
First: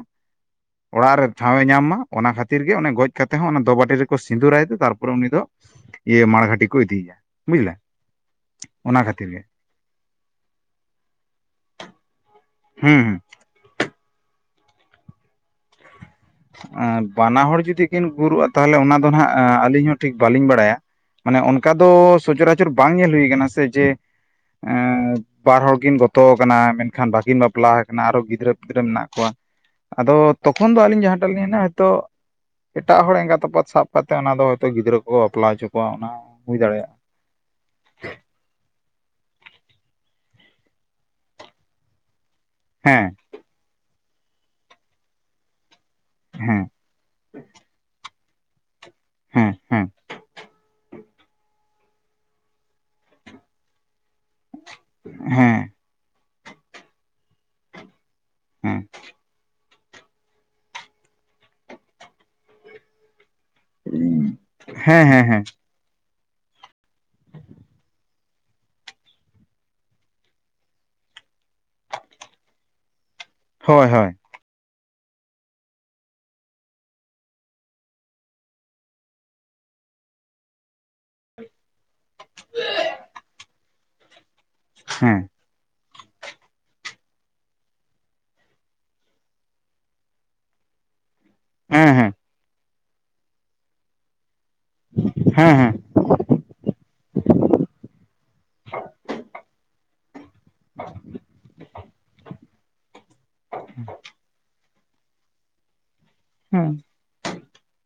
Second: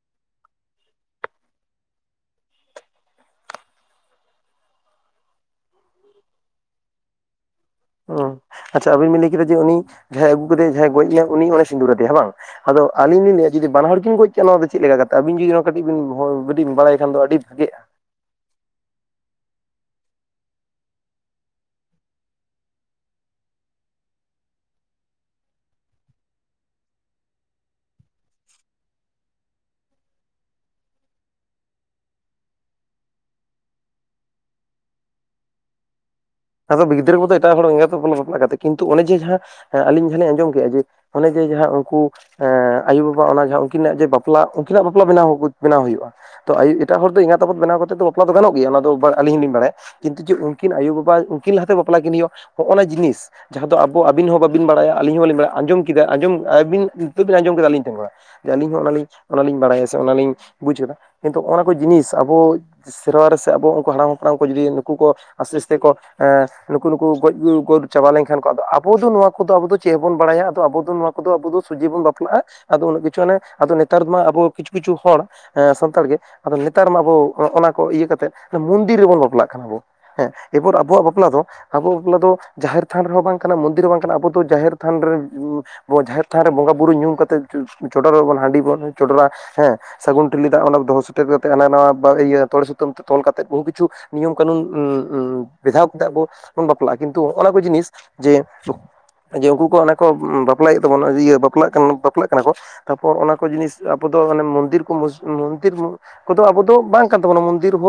ᱚᱲᱟᱜ ᱨᱮ ᱴᱷᱟᱶ ᱮ ᱧᱟᱢ ᱢᱟ ᱚᱱᱟ ᱠᱷᱟᱹᱛᱤᱨ ᱜᱮ ᱚᱱᱮ ᱜᱚᱡ ᱠᱟᱛᱮ ᱦᱚᱸ ᱚᱱᱟ ᱫᱚᱵᱟᱴᱤ ᱨᱮᱠᱚ ᱥᱤᱸᱫᱩᱨᱟᱭ ᱛᱮ ᱛᱟᱨᱯᱚᱨᱮ ᱩᱱᱤ ᱫᱚ ᱤᱭᱟᱹ ᱢᱟᱲᱜᱷᱟᱴᱤ ᱠᱚ ᱤᱫᱤᱭᱮᱭᱟ ᱵᱩᱡᱞᱮ ᱚᱸ ᱟᱪᱪᱷᱟ ᱟᱵᱮᱱ ᱵᱮᱱ ᱞᱟᱹᱭ ᱠᱮᱫᱟ ᱡᱮ ᱩᱱᱤ ᱡᱟᱦᱟᱸᱭ ᱟᱹᱜᱩ ᱠᱮᱫᱮᱭᱟᱭ ᱡᱟᱦᱟᱸᱟᱭ ᱜᱚᱡ ᱱᱟ ᱩᱱᱤ ᱚᱱᱮ ᱥᱤᱸᱫᱩᱨ ᱟᱫᱮᱭᱟ ᱦᱮ ᱵᱟᱝ? ᱟᱫᱚ ᱦᱩᱸ ᱟᱹᱞᱤᱧ ᱞᱤᱧ ᱞᱟᱹᱭᱼᱟ ᱾ ᱡᱩᱫᱤ ᱵᱟᱱᱟ ᱦᱚᱲ ᱠᱤᱱ ᱜᱚᱡ ᱠᱮᱭᱟ᱾ ᱱᱚᱣᱟ ᱫᱚ ᱪᱮᱫ ᱞᱮᱠᱟ ᱠᱟᱛᱮ ᱟᱹᱵᱤᱱ ᱡᱩᱫᱤ ᱱᱚᱣᱟ ᱠᱟᱹᱴᱤᱡ ᱵᱤᱱ [unintelligible] ᱠᱟᱹᱴᱤᱡ ᱵᱤᱱ ᱵᱟᱲᱟᱭ ᱦᱩᱸ ᱠᱷᱟᱱ ᱫᱚ ᱟᱹᱰᱤ ᱵᱟᱱᱟ ᱦᱚᱲ ᱵᱷᱟᱹᱜᱮᱜᱼᱟ᱾ ᱡᱩᱫᱤ ᱠᱤᱱ ᱜᱩᱨᱩᱜᱼᱟ, ᱛᱟᱦᱚᱞᱮ ᱚᱱᱟ ᱫᱚ ᱦᱟᱸᱜ ᱟᱹᱞᱤᱧ ᱦᱚᱸ ᱴᱷᱤᱠ ᱵᱟᱹᱞᱤᱧ ᱵᱟᱲᱟᱭᱟ᱾ ᱢᱟᱱᱮ ᱚᱱᱠᱟ ᱫᱚ ᱥᱚᱪᱚᱨᱟᱪᱚᱨ ᱵᱟᱝ ᱧᱮᱞ ᱦᱩᱭ ᱠᱟᱱᱟ ᱥᱮ ᱡᱮᱼᱼ ᱵᱟᱨ ᱦᱚᱲ ᱠᱤᱱ ᱜᱚᱛᱚ ᱠᱟᱱᱟ ᱾ ᱢᱮᱱᱠᱷᱟᱱ ᱵᱟᱹᱠᱤᱱ ᱵᱟᱯᱞᱟ ᱟᱠᱟᱱᱟ᱾ ᱟᱨᱚ ᱜᱤᱫᱽᱨᱟᱹ ᱯᱤᱫᱽᱨᱟᱹ ᱢᱮᱱᱟᱜ ᱠᱚᱣᱟ᱾ ᱟᱫᱚ ᱛᱚᱠᱷᱚᱱ ᱫᱚ ᱟᱹᱞᱤᱧ ᱡᱟᱦᱟᱸᱴᱟᱜ ᱞᱤᱧ ᱦᱚᱭᱛᱳᱼᱼ ᱮᱴᱟᱜ ᱦᱚᱲ ᱮᱸᱜᱟᱛ ᱟᱯᱟᱛ ᱥᱟᱵ ᱠᱟᱛᱮᱫ ᱚᱱᱟ ᱫᱚ ᱾ ᱦᱳᱭᱛᱳ ᱜᱤᱫᱽᱨᱟᱹ ᱠᱚᱠᱚ ᱵᱟᱯᱞᱟ ᱦᱚᱪᱚ ᱠᱚᱣᱟ ᱚᱱᱟᱼᱼ ᱟᱫᱚ ᱜᱤᱫᱽᱨᱟᱹ ᱠᱚᱫᱚ ᱮᱴᱟᱜ ᱦᱚᱲ ᱮᱸᱜᱟ ᱠᱟᱛᱮ ᱠᱤᱱᱛᱩ ᱚᱱᱮ ᱡᱮ ᱡᱟᱦᱟᱸᱼᱼ ᱦᱮᱸ ᱟᱞᱤᱧ ᱡᱟᱦᱟᱸ ᱞᱤᱧᱸ ᱟᱸᱡᱚᱢ ᱠᱮᱜᱼᱟ ᱡᱮ, ᱚᱱᱮ ᱡᱮ ᱡᱟᱦᱟᱸ ᱩᱱᱠᱩᱼᱼ ᱦᱮᱸ, ᱟᱭᱩ ᱦᱮᱸ ᱵᱟᱵᱟ ᱚᱱᱟ ᱡᱟᱦᱟᱸ ᱩᱱᱠᱤᱱᱟᱜ ᱡᱮ ᱵᱟᱯᱞᱟ, ᱩᱱᱠᱤᱱᱟᱜ ᱵᱟᱯᱞᱟ ᱵᱮ ᱵᱮᱱᱟᱣ ᱦᱩᱭᱩᱜᱼᱟ ᱾ᱛᱚ ᱦᱮᱸ [unintelligible] ᱮᱴᱟᱜ ᱦᱚᱲ ᱫᱚ ᱮᱸᱜᱟ ᱟᱯᱟᱛ ᱵᱮᱱᱟᱣ ᱠᱟᱛᱮ ᱫᱚ ᱵᱟᱯᱞᱟ ᱫᱚ ᱜᱟᱱ ᱜᱮᱭᱟ᱾ ᱚᱱᱟᱫᱚ ᱟᱞᱤᱧ ᱦᱮᱸ ᱦᱚᱸᱞᱤᱧ ᱵᱟᱲᱟᱭᱟ᱾ ᱦᱮᱸ ᱠᱤᱱᱛᱩ ᱡᱮ ᱩᱱᱠᱤᱱ ᱟᱭᱳᱼᱵᱟᱵᱟᱼᱼ ᱩᱱᱠᱤᱱ ᱞᱟᱦᱟᱛᱮ ᱵᱟᱯᱞᱟ ᱠᱤᱱ ᱦᱩᱭᱩᱜᱼᱟ᱾ ᱦᱚᱜᱼᱱᱟ ᱡᱤᱱᱤᱥ ᱡᱟᱦᱟᱸ ᱫᱚ ᱟᱵᱚᱵᱤᱱ ᱦᱚᱸ ᱵᱟᱵᱤᱱ ᱵᱟᱲᱟᱭ ᱟᱞᱤᱧ ᱦᱚᱸ ᱵᱟᱞᱤᱧ ᱵᱟᱲᱟᱭ ᱦᱮᱸ ᱾ ᱟᱸᱡᱚᱢᱼᱼ [unintelligible] ᱟᱸᱡᱚᱢ ᱟᱵᱤᱱ ᱱᱤᱛᱚᱜ ᱵᱤᱱ ᱟᱸᱡᱚᱢ ᱠᱮᱫᱟ᱾ ᱟᱹᱞᱤᱧ ᱴᱷᱮᱱ ᱟᱹᱞᱤᱧ ᱦᱮᱸ ᱦᱚᱸ ᱚᱱᱟᱞᱤᱧᱼᱼ ᱚᱱᱟ ᱞᱤᱧ ᱵᱟᱲᱟᱭᱟ ᱥᱮ, ᱚᱱᱟ ᱞᱤᱧ ᱵᱩᱡ ᱠᱟᱫᱟ ᱠᱤᱱᱛᱩ ᱚᱱᱟ ᱠᱚ ᱡᱤᱱᱤᱥ ᱟᱵᱚᱼᱼ ᱥᱮᱨᱣᱟ ᱨᱮ ᱥᱮ ᱟᱵᱚ ᱩᱱᱠᱩ ᱦᱟᱲᱟᱢ ᱦᱟᱯᱲᱟᱢ ᱠᱚ ᱡᱩᱫᱤ, ᱱᱩᱠᱩ ᱦᱮᱸ ᱠᱚ ᱦᱮᱸ ᱦᱮᱸ ᱟᱥᱤᱥ ᱛᱮ ᱠᱚᱼᱼ ᱮᱸ ᱱᱩᱠᱩ ᱱᱩᱠᱩ ᱜᱚᱡ [unintelligible] ᱪᱟᱵᱟ ᱞᱮᱱᱠᱷᱟᱱ ᱠᱚ᱾ ᱟᱵᱚ ᱫᱚ ᱱᱚᱣᱟ ᱠᱚᱫᱚ ᱟᱵᱚ ᱫᱚ ᱪᱮᱜ ᱦᱚᱸᱵᱚᱱ ᱵᱟᱲᱟᱭᱟ᱾ ᱟᱫᱚ ᱟᱵᱚ ᱫᱚ ᱱᱚᱣᱟᱼᱼ ᱠᱚᱫᱚ ᱟᱵᱚ ᱫᱚ ᱥᱚᱡᱮ ᱵᱚᱱ ᱵᱟᱯᱞᱟᱜᱼᱟ᱾ ᱟᱫᱚ ᱩᱱᱟᱹᱜ ᱠᱤᱪᱷᱩ ᱦᱟᱱᱮ ᱟᱫᱚ ᱦᱳᱭ ᱱᱮᱛᱟᱨ ᱦᱳᱭ ᱢᱟ ᱟᱵᱚ ᱠᱤᱪᱷᱩ ᱠᱤᱪᱷᱩ ᱦᱚᱲᱼᱼ ᱦᱮᱸ ᱥᱟᱱᱛᱟᱲ ᱜᱮ ᱾ ᱟᱫᱚ ᱱᱮᱛᱟᱨ ᱢᱟ ᱟᱵᱚ ᱚᱱᱟ ᱠᱚ ᱤᱭᱟᱹ ᱠᱟᱛᱮᱜ ᱢᱩᱸᱫᱤᱨ ᱨᱮᱵᱚᱱ ᱵᱟᱯᱞᱟᱜ ᱠᱟᱱᱟ ᱵᱚ᱾ ᱦᱮᱸ ᱮᱯᱳᱨ ᱟᱵᱚᱭᱟᱜ ᱵᱚ [unintelligible] ᱵᱟᱯᱞᱟ ᱫᱚ ᱾ ᱟᱵᱚᱭᱟᱜ ᱵᱟᱯᱞᱟ ᱫᱚ, ᱡᱟᱦᱮᱨ ᱛᱷᱟᱱ ᱨᱮᱦᱚᱸ ᱵᱟᱝ ᱠᱟᱱᱟ ᱢᱚᱱᱫᱤᱨ ᱦᱚᱸ ᱵᱟᱝ ᱠᱟᱱᱟ ᱟᱵᱚ ᱫᱚ ᱡᱟᱦᱮᱨ ᱛᱷᱟᱱ ᱨᱮᱼᱼ ᱦᱮᱸ [unintelligible] ᱡᱟᱦᱮᱨ ᱛᱷᱟᱱ ᱨᱮ ᱵᱚᱸᱜᱟᱼᱵᱩᱨᱩ ᱧᱩᱢ ᱠᱟᱛᱮᱫ ᱪᱚᱰᱚᱨ ᱟᱵᱚᱱ᱾ ᱦᱟᱺᱰᱤ ᱵᱚᱱ ᱪᱚᱰᱚᱨᱟ ᱦᱮᱸ᱾ ᱥᱟᱹᱜᱩᱱ ᱴᱷᱤᱞᱤ ᱫᱟᱜ ᱚᱱᱟ ᱫᱚᱦᱚ [unintelligible] ᱠᱟᱛᱮᱜ ᱦᱟᱱᱟ ᱦᱮᱸ ᱱᱟᱣᱟ ᱦᱮᱸ ᱵᱟᱲᱮ ᱤᱭᱟᱹ ᱛᱚᱲᱮ ᱥᱩᱛᱟᱹᱢ ᱛᱮ ᱛᱚᱞ ᱠᱟᱛᱮᱜ, ᱵᱚᱦᱩ ᱠᱤᱪᱷᱩ ᱱᱤᱭᱚᱢ ᱠᱟᱹᱱᱩᱱ ᱦᱮᱸ ᱦᱮᱸ ᱵᱮᱫᱷᱟᱣᱼᱼ ᱛᱮ ᱟᱵᱚ ᱵᱚᱱ ᱵᱟᱯᱞᱟᱜᱼᱟ ᱠᱤᱱᱛᱩ ᱚᱱᱟ ᱠᱚ ᱡᱤᱱᱤᱥ ᱡᱮᱼᱼ ᱡᱮ ᱩᱱᱠᱩ ᱚᱱᱮ ᱠᱚ ᱵᱟᱯᱞᱟᱭᱮᱫ ᱵᱚᱱᱟ [unintelligible] ᱤᱭᱟᱹ ᱵᱟᱯᱞᱟᱜ ᱠᱟᱱ ᱵᱟᱯᱞᱟᱜ ᱠᱟᱱᱟ ᱠᱚ᱾ ᱛᱟᱯᱚᱨ ᱚᱱᱟᱠᱚ ᱡᱤᱱᱤᱥ ᱟᱵᱚ ᱫᱚ ᱚᱱᱮ ᱢᱚᱱᱫᱤᱨ ᱠᱚ ᱢᱚᱥ ᱢᱚᱱᱫᱤᱨᱼᱼ ᱠᱚᱫᱚ ᱟᱵᱚ ᱦᱮᱸ ᱫᱚ ᱵᱟᱝ ᱠᱟᱱ ᱛᱟᱵᱚᱱᱟ᱾ ᱢᱚᱱᱫᱤᱨ ᱦᱚᱸᱼᱼ